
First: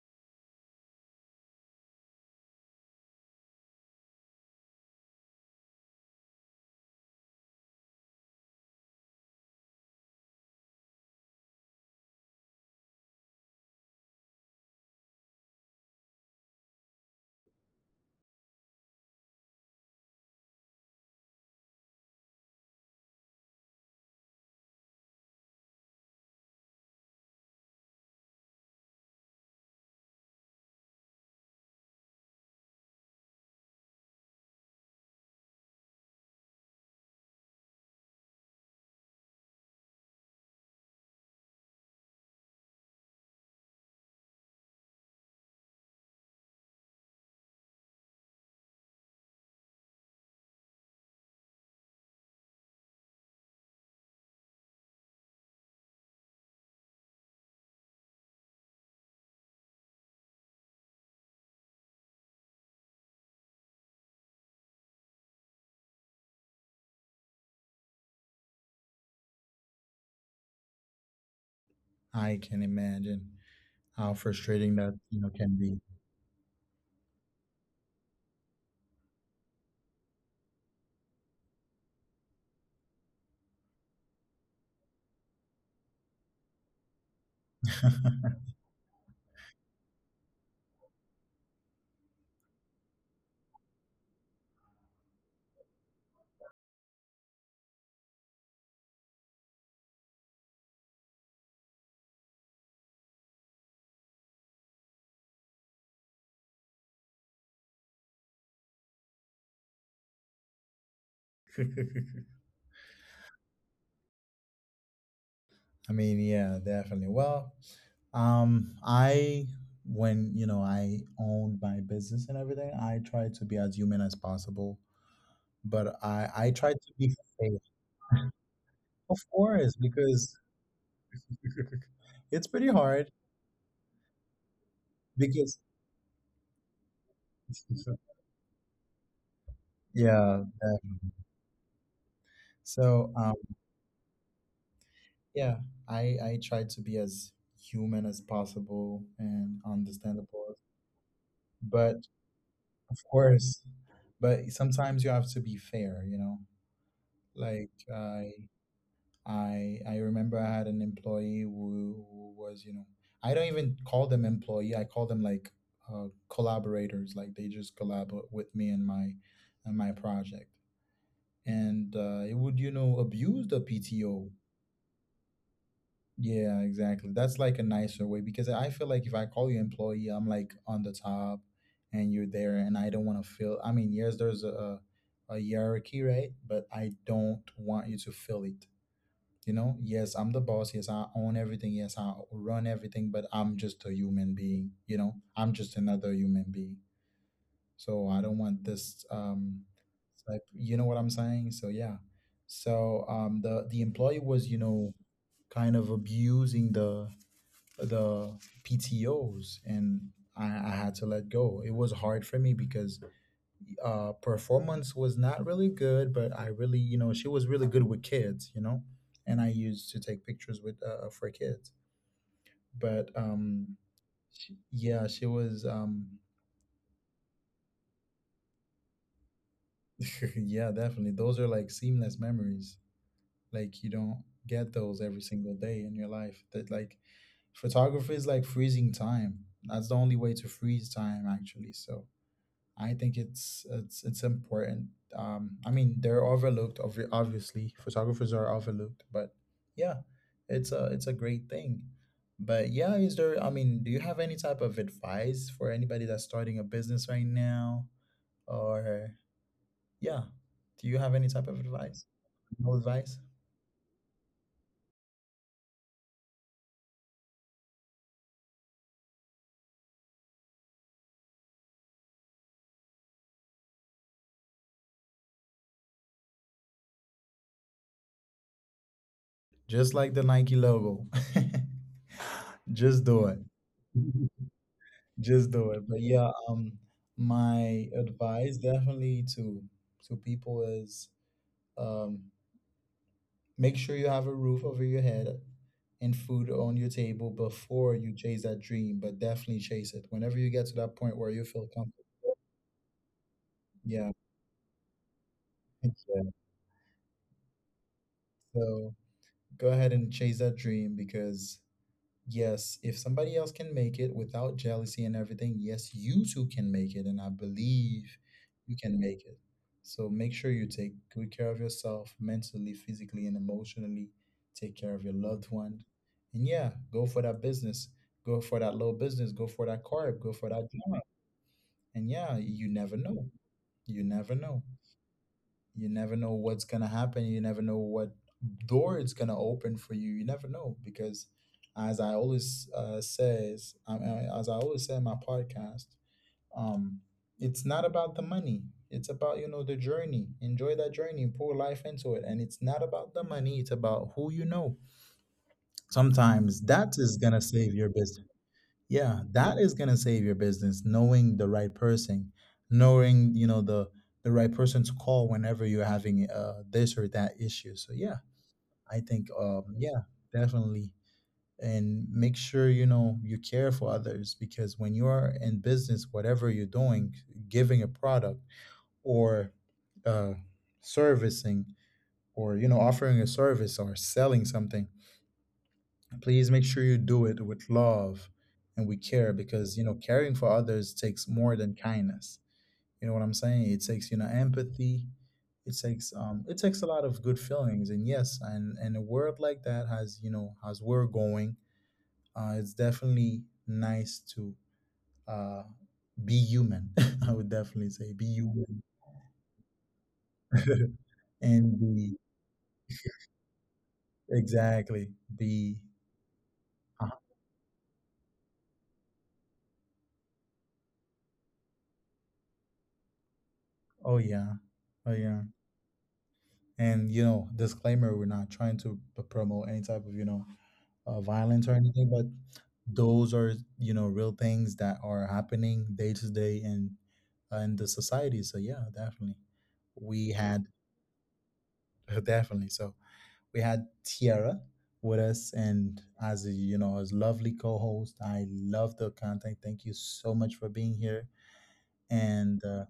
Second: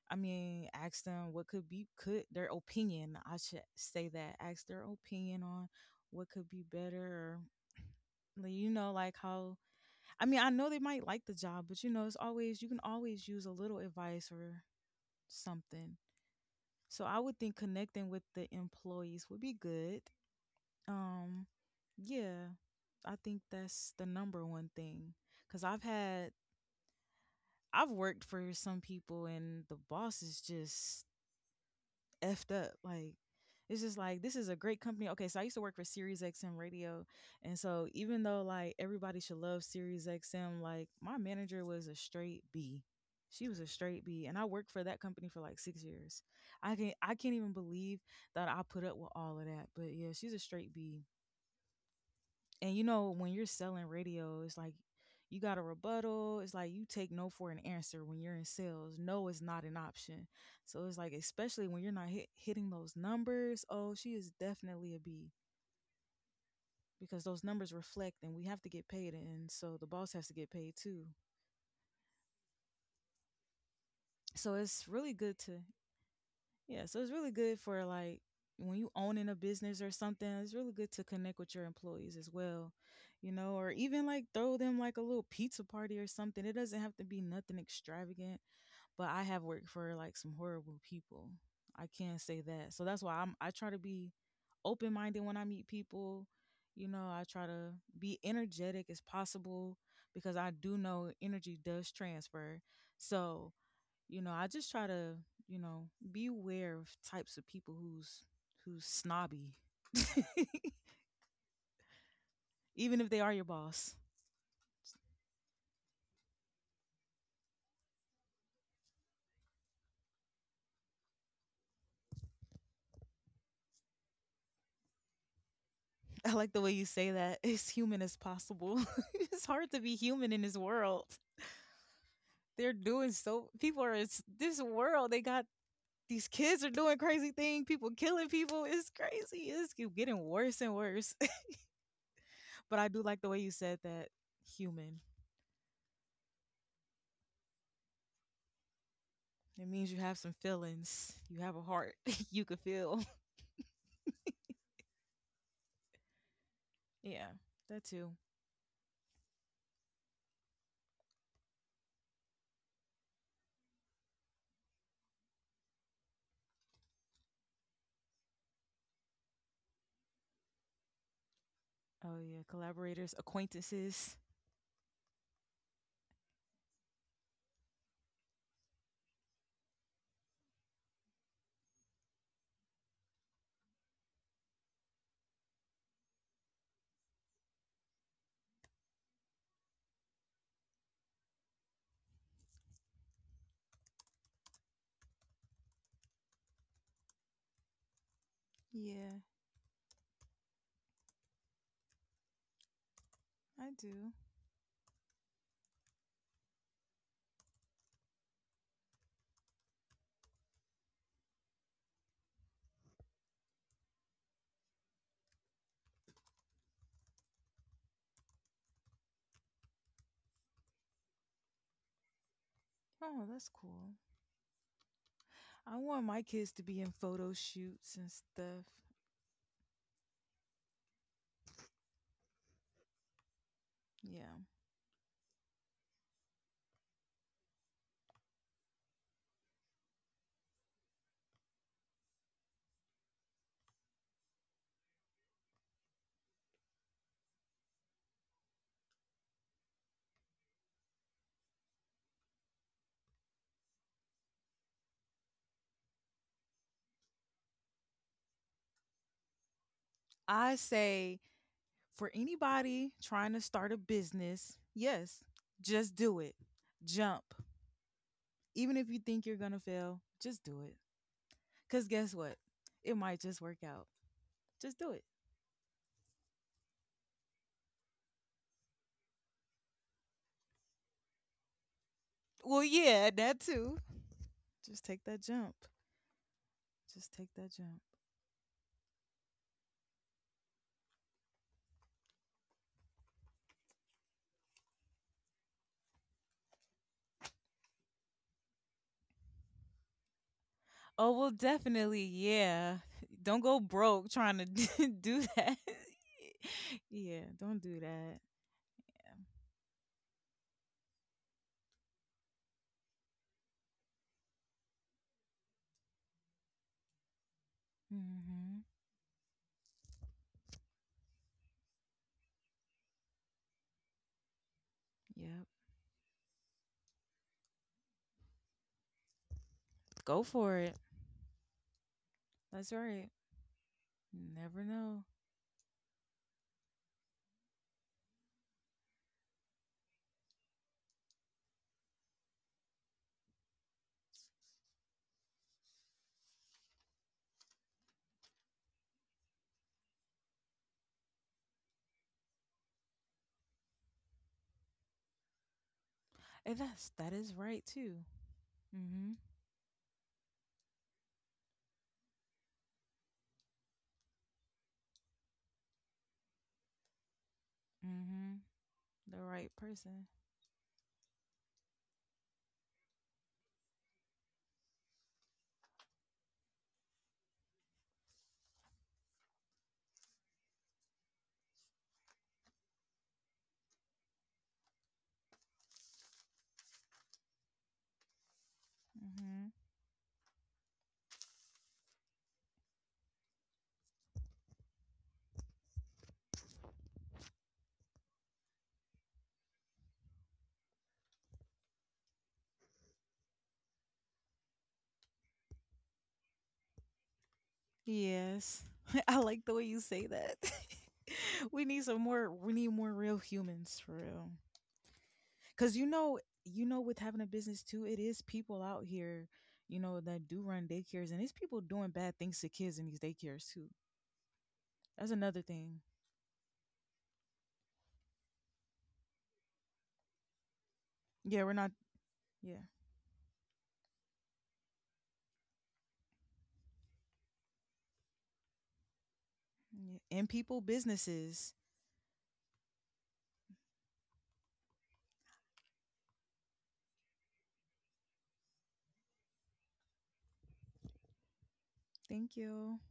[SPEAKER 2] I mean, ask them what could be could their opinion. I should say that. Ask their opinion on what could be better, or, like, you know, like, how, I mean, I know they might like the job, but you know, it's always you can always use a little advice or something. So I would think connecting with the employees would be good. Um yeah, I think that's the number one thing, cuz I've had, I've worked for some people and the boss is just effed up. Like, it's just like, this is a great company. Okay, so I used to work for Sirius XM Radio, and so even though like everybody should love Sirius XM, like my manager was a straight B. She was a straight B, and I worked for that company for like 6 years. I can't even believe that I put up with all of that. But yeah, she's a straight B, and you know when you're selling radio, it's like you got a rebuttal, it's like you take no for an answer. When you're in sales, no is not an option. So it's like, especially when you're not hitting those numbers, oh she is definitely a B, because those numbers reflect and we have to get paid, and so the boss has to get paid too.
[SPEAKER 1] I can imagine how
[SPEAKER 2] So
[SPEAKER 1] frustrating
[SPEAKER 2] it's
[SPEAKER 1] that
[SPEAKER 2] really
[SPEAKER 1] you know
[SPEAKER 2] good
[SPEAKER 1] can
[SPEAKER 2] to,
[SPEAKER 1] be.
[SPEAKER 2] yeah, so it's really good for like when you own in a business or something, it's really good to connect with your employees as well, you know, or even like throw them like a little pizza party or something. It doesn't have to be nothing extravagant, but I have worked for like some horrible people. I can't say that. So that's why I try to be open-minded when I meet people. You know, I try to be energetic as possible because I do know energy does transfer. So you know I just try to, you know, be aware of types of people who's snobby, even if they are your boss.
[SPEAKER 1] I mean, yeah, definitely. Well, I when you know I owned my business and everything, I tried to be as human as possible, but
[SPEAKER 2] I
[SPEAKER 1] I
[SPEAKER 2] like the way
[SPEAKER 1] tried
[SPEAKER 2] you
[SPEAKER 1] to
[SPEAKER 2] say
[SPEAKER 1] be
[SPEAKER 2] that,
[SPEAKER 1] fair,
[SPEAKER 2] as human as possible.
[SPEAKER 1] of
[SPEAKER 2] it's hard
[SPEAKER 1] course,
[SPEAKER 2] to be human
[SPEAKER 1] because
[SPEAKER 2] in this world.
[SPEAKER 1] it's pretty
[SPEAKER 2] They're
[SPEAKER 1] hard
[SPEAKER 2] doing, so people are, it's this world, they got,
[SPEAKER 1] because
[SPEAKER 2] these kids are doing crazy things, people killing people, it's crazy, it's keep getting
[SPEAKER 1] yeah,
[SPEAKER 2] worse and
[SPEAKER 1] definitely.
[SPEAKER 2] worse. but I do
[SPEAKER 1] So
[SPEAKER 2] like the
[SPEAKER 1] um.
[SPEAKER 2] way you said that. Human.
[SPEAKER 1] Yeah, I try to be as human as possible and
[SPEAKER 2] It means you have some
[SPEAKER 1] understandable,
[SPEAKER 2] feelings, you have a heart,
[SPEAKER 1] but
[SPEAKER 2] you could feel.
[SPEAKER 1] of course, but sometimes you have to be fair, you know.
[SPEAKER 2] yeah,
[SPEAKER 1] Like
[SPEAKER 2] that too.
[SPEAKER 1] I remember I had an employee who was, you know, I don't even call them employee. I call them like collaborators. Like they just collaborate with me and my project, and
[SPEAKER 2] Oh
[SPEAKER 1] it
[SPEAKER 2] yeah,
[SPEAKER 1] would, you know,
[SPEAKER 2] collaborators,
[SPEAKER 1] abuse the
[SPEAKER 2] acquaintances.
[SPEAKER 1] PTO. Yeah, exactly. That's like a nicer way because I feel like if I call you employee, I'm like on the top and you're there and I don't want to feel, I mean, yes, there's a hierarchy, right? But I don't want you to feel it. You know? Yes, I'm the boss. Yes, I own everything. Yes, I run everything, but I'm just a human being, you know? I'm just another human being. So I don't want this
[SPEAKER 2] Yeah,
[SPEAKER 1] like you know what I'm saying? So yeah. So the
[SPEAKER 2] I
[SPEAKER 1] employee
[SPEAKER 2] do.
[SPEAKER 1] was, you know, kind of abusing the the PTOs, and I had to let go. It was hard for me because performance was not really good, but I really, you know, she was really good with kids, you know, and I used to take pictures with for kids. But
[SPEAKER 2] Oh, that's cool.
[SPEAKER 1] yeah, she was
[SPEAKER 2] I want my kids to be in photo shoots and stuff.
[SPEAKER 1] yeah, definitely. Those are like seamless memories. Like you don't
[SPEAKER 2] Yeah.
[SPEAKER 1] get those every single day in your life. That, like, photography is like freezing time. That's the only way to freeze time actually. So I think it's important. I mean, they're overlooked. Obviously, photographers are overlooked, but yeah, it's a great thing. But yeah, is there? I mean, do you have any type of advice for anybody that's starting a business right now, or yeah,
[SPEAKER 2] I
[SPEAKER 1] do you have any type
[SPEAKER 2] say
[SPEAKER 1] of advice?
[SPEAKER 2] for
[SPEAKER 1] No advice?
[SPEAKER 2] anybody trying to start a business, yes, just do it. Jump. Even if you think you're going to fail, just do it. Because guess what? It might just work out. Just do it.
[SPEAKER 1] Just like the Nike logo,
[SPEAKER 2] Well,
[SPEAKER 1] just do it.
[SPEAKER 2] yeah, that too. Just take
[SPEAKER 1] Just
[SPEAKER 2] that
[SPEAKER 1] do it.
[SPEAKER 2] jump.
[SPEAKER 1] But yeah,
[SPEAKER 2] Just take that
[SPEAKER 1] my
[SPEAKER 2] jump.
[SPEAKER 1] advice definitely to people is um, make sure you have a roof over your head and food on your table before you chase that dream. But definitely chase it whenever you get to that point where you
[SPEAKER 2] Oh, well,
[SPEAKER 1] feel comfortable.
[SPEAKER 2] definitely, yeah. Don't go
[SPEAKER 1] Yeah,
[SPEAKER 2] broke trying to do that.
[SPEAKER 1] yeah.
[SPEAKER 2] Yeah, don't do that.
[SPEAKER 1] So go ahead and chase that dream, because yes, if somebody else can make it without jealousy and everything, yes, you too can make it. And I believe you
[SPEAKER 2] Mhm,
[SPEAKER 1] can make it. So make sure you take good care of yourself mentally, physically, and emotionally. Take care of your loved
[SPEAKER 2] yep.
[SPEAKER 1] one. And yeah, go for that business. Go for that little business. Go for that car.
[SPEAKER 2] Go
[SPEAKER 1] Go for
[SPEAKER 2] for
[SPEAKER 1] that
[SPEAKER 2] it.
[SPEAKER 1] job. And yeah, you
[SPEAKER 2] That's
[SPEAKER 1] never
[SPEAKER 2] right.
[SPEAKER 1] know. You
[SPEAKER 2] You
[SPEAKER 1] never know,
[SPEAKER 2] never know.
[SPEAKER 1] you never know what's gonna happen, you never know what door it's gonna open for you, you never know, because as I always says, I mean, as I always say in my podcast, um it's not about the money, it's about, you know, the journey. Enjoy that journey and pour life into it. And it's not about the money, it's about who you know.
[SPEAKER 2] And
[SPEAKER 1] Sometimes
[SPEAKER 2] that's,
[SPEAKER 1] that
[SPEAKER 2] that
[SPEAKER 1] is
[SPEAKER 2] is
[SPEAKER 1] gonna
[SPEAKER 2] right
[SPEAKER 1] save your
[SPEAKER 2] too.
[SPEAKER 1] business.
[SPEAKER 2] Mm.
[SPEAKER 1] Yeah, that is gonna save your business, knowing the right person, knowing, you know, the right person to call whenever you're having this or that issue.
[SPEAKER 2] Mhm,
[SPEAKER 1] So
[SPEAKER 2] mm,
[SPEAKER 1] yeah,
[SPEAKER 2] mhm.
[SPEAKER 1] I
[SPEAKER 2] The
[SPEAKER 1] think
[SPEAKER 2] right person.
[SPEAKER 1] yeah, definitely. And make sure you know you care for others, because when you're in business, whatever you're doing, giving a product or uh servicing, or you know, offering a service or selling something, please make sure you do it with love and we care,
[SPEAKER 2] Mm. Mhm.
[SPEAKER 1] because you know, caring for others takes more than kindness. You know what I'm saying, it takes, you know, empathy. It takes it takes a lot of good feelings. And yes, and a world like that has, you know, as we're going, it's definitely nice to uh be human. I would definitely say be
[SPEAKER 2] Yes.
[SPEAKER 1] human.
[SPEAKER 2] I like the way you say that. We
[SPEAKER 1] and
[SPEAKER 2] need some
[SPEAKER 1] be
[SPEAKER 2] more, we need more real humans for real.
[SPEAKER 1] exactly,
[SPEAKER 2] Cause
[SPEAKER 1] be
[SPEAKER 2] you know, with
[SPEAKER 1] uh,
[SPEAKER 2] having a business too, it is people out here, you know, that do run daycares, and it's people doing bad things to kids in these daycares too.
[SPEAKER 1] oh yeah.
[SPEAKER 2] That's
[SPEAKER 1] Oh
[SPEAKER 2] another
[SPEAKER 1] yeah.
[SPEAKER 2] thing.
[SPEAKER 1] And you know, disclaimer: we're not trying to promote any type of, you know,
[SPEAKER 2] Yeah, we're
[SPEAKER 1] violence
[SPEAKER 2] not.
[SPEAKER 1] or anything, but
[SPEAKER 2] Yeah,
[SPEAKER 1] those are, you know, real things that are happening day to day in the society. So yeah, definitely
[SPEAKER 2] yeah. And
[SPEAKER 1] we
[SPEAKER 2] people
[SPEAKER 1] had
[SPEAKER 2] businesses.
[SPEAKER 1] definitely, so we had Tiara with us, and as a, you know, as lovely co-host, I love the content, thank you so much for being here.
[SPEAKER 2] Thank
[SPEAKER 1] And
[SPEAKER 2] you.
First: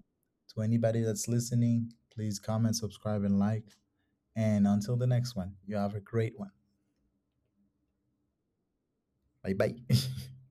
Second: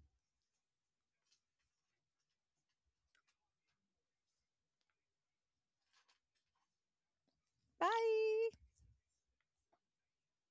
[SPEAKER 1] to anybody that's listening, please comment, subscribe, and like. And until the next one, you have a great one.
[SPEAKER 2] Bye.
[SPEAKER 1] Bye bye.